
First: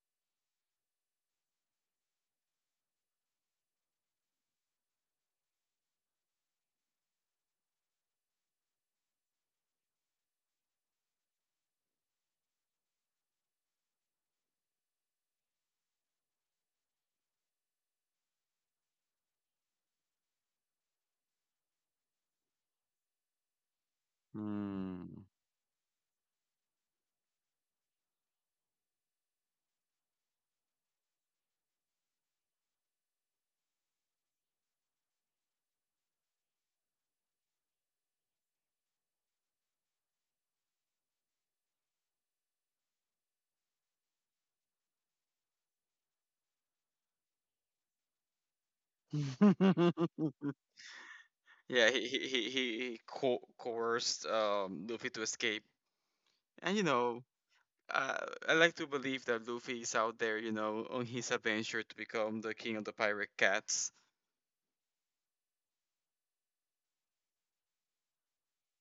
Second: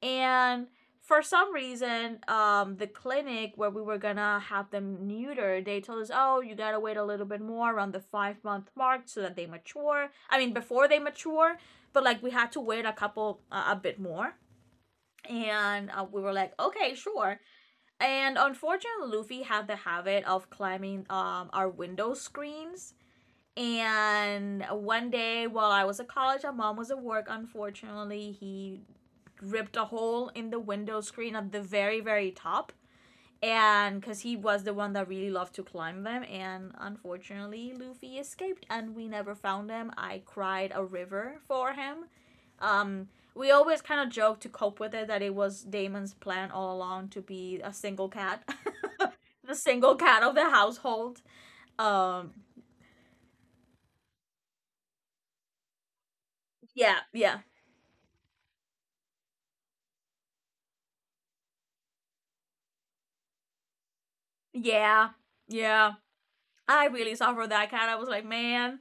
A: And for some reason, the clinic where we were gonna have them neutered, they told us, "Oh, you gotta wait a little bit more around the five-month mark so that they mature. I mean, before they mature, but like we had to wait a couple, a bit more." And we were like, "Okay, sure." And unfortunately, Luffy had the habit of climbing our window screens and one
B: Hmm.
A: day while I was at college, our mom was at work. Unfortunately, he ripped a hole in the window screen at the very, very top. And because he was the one that really loved to climb them. And unfortunately, Luffy escaped and we never found him. I cried a river for him. Um, we always kind of joked to cope with it that it was Damon's plan all along to be a single cat, the single cat of the household.
B: Yeah,
A: Um,
B: he coerced Luffy to escape, and you
A: yeah,
B: know,
A: yeah,
B: I like to believe that Luffy is out there, you know, on his adventure to become the king of the pirate cats.
A: yeah, yeah. I really suffered that cat. I was like, man,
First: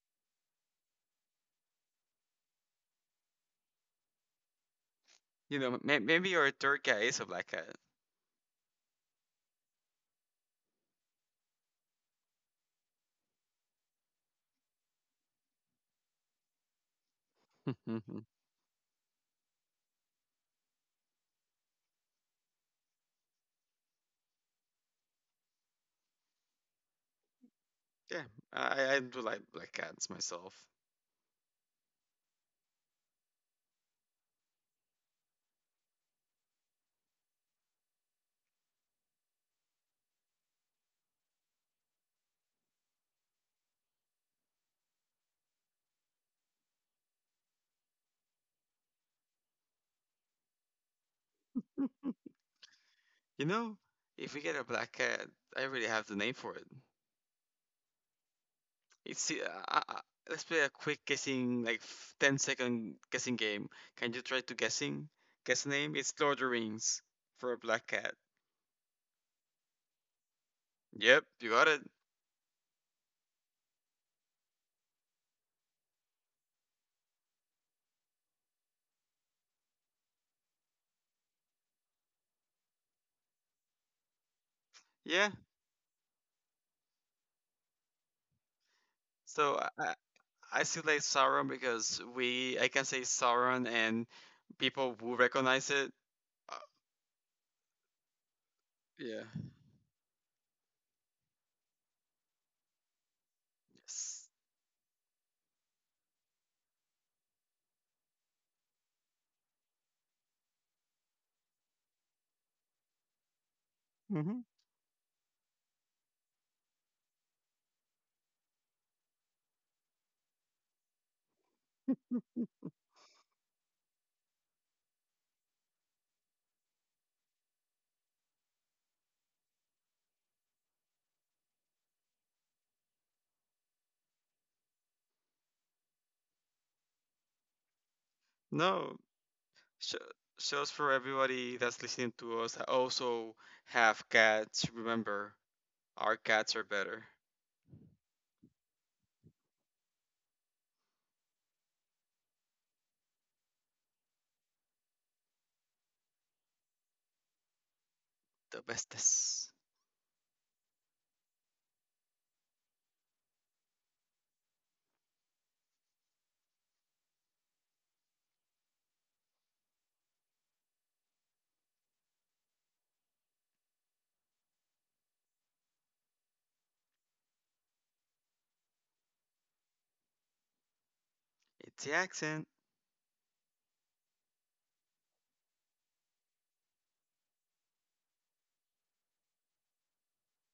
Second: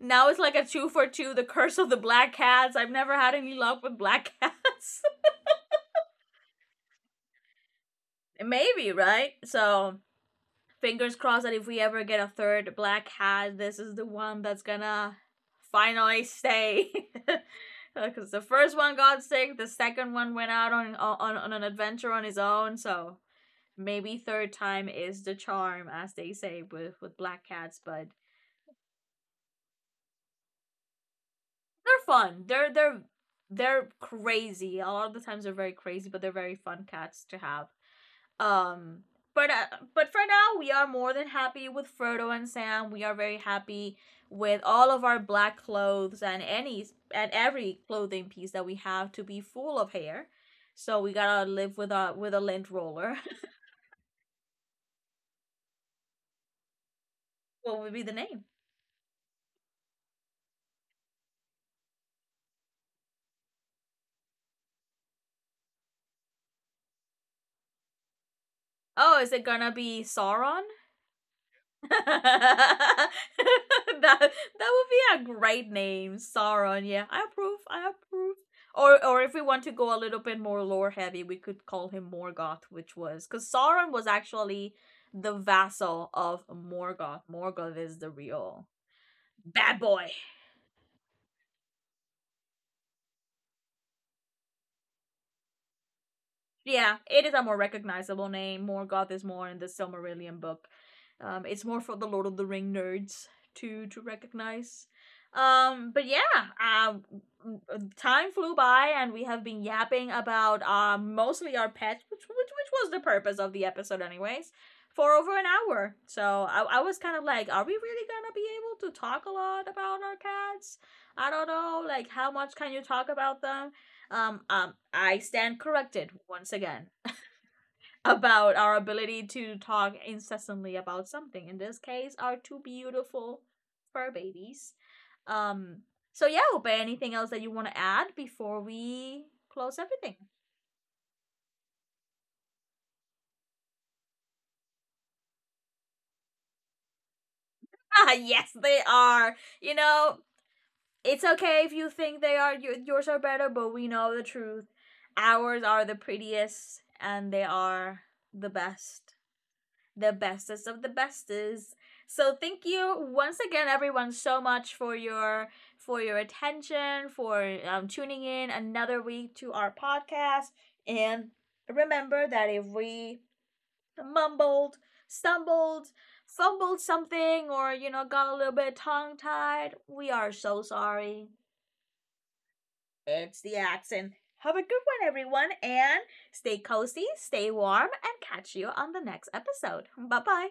A: now it's like a two for two, the curse of the black cats. I've never had any luck with black cats.
B: You know, maybe your third cat is a black cat.
A: Maybe, right? So fingers crossed that if we ever get a third black cat, this is the one that's gonna finally stay.
B: Yeah,
A: Because the first one got sick, the second one went out on, on an adventure on his own. So maybe third time is the charm, as they say with black cats. But
B: I do like black cats myself.
A: they're fun. They're crazy. A lot of the times they're very crazy, but they're very fun cats to have. Um, but uh, but for now, we are more than happy with Frodo and Sam. We are very happy with all of our black clothes and any and every clothing piece that we have to be full of hair. So we gotta live with a lint roller.
B: You know, if we get a black cat, I really have the name for it.
A: What would be the name?
B: It's let's play a quick guessing, like 10-second guessing game. Can you try to guess the name? It's Lord of the Rings for a black cat.
A: Oh, is it gonna be Sauron?
B: Yep, you got it.
A: that that would be a great name, Sauron. Yeah, I approve. I approve. Or if we want to go a little bit more lore heavy, we could call him Morgoth, which was because Sauron was actually
B: Yeah.
A: the vassal of Morgoth. Morgoth is the real
B: So I
A: bad
B: I
A: boy.
B: I still like Sauron because we I can say Sauron and people will recognize it. Uh,
A: Yeah, it is a more recognizable name. Morgoth is
B: yeah.
A: more in the Silmarillion book. It's more for the Lord of the Ring nerds to
B: Yes.
A: recognize. Um, but yeah, um, Time flew by and we have been yapping about mostly our pets, which was the purpose of the episode,
B: Hmm.
A: anyways, for over an hour. So I was kind of like, are we really gonna be able to talk a lot about our cats? I don't know, like how much can you talk about them? I stand corrected once again about our ability to talk incessantly about something. In this case, our two beautiful fur babies. Um, so yeah, Upe, anything else that you want to add before
B: No.
A: we close
B: So,
A: everything?
B: so for everybody that's listening to us, I also have cats. Remember, our cats are better.
A: Ah, yes, they are. You know, it's okay if you think they are yours are better, but we know the truth. Ours are the prettiest, and they are the
B: The
A: best.
B: bestest.
A: The bestest of the bestest. So thank you once again, everyone, so much for your attention, for tuning in another week to our podcast. And remember that if we mumbled, stumbled, fumbled something, or you know got a little bit tongue tied, we are so sorry.
B: It's the accent.
A: It's the accent. Have a good one, everyone, and stay cozy, stay warm, and catch you on the next episode. Bye bye.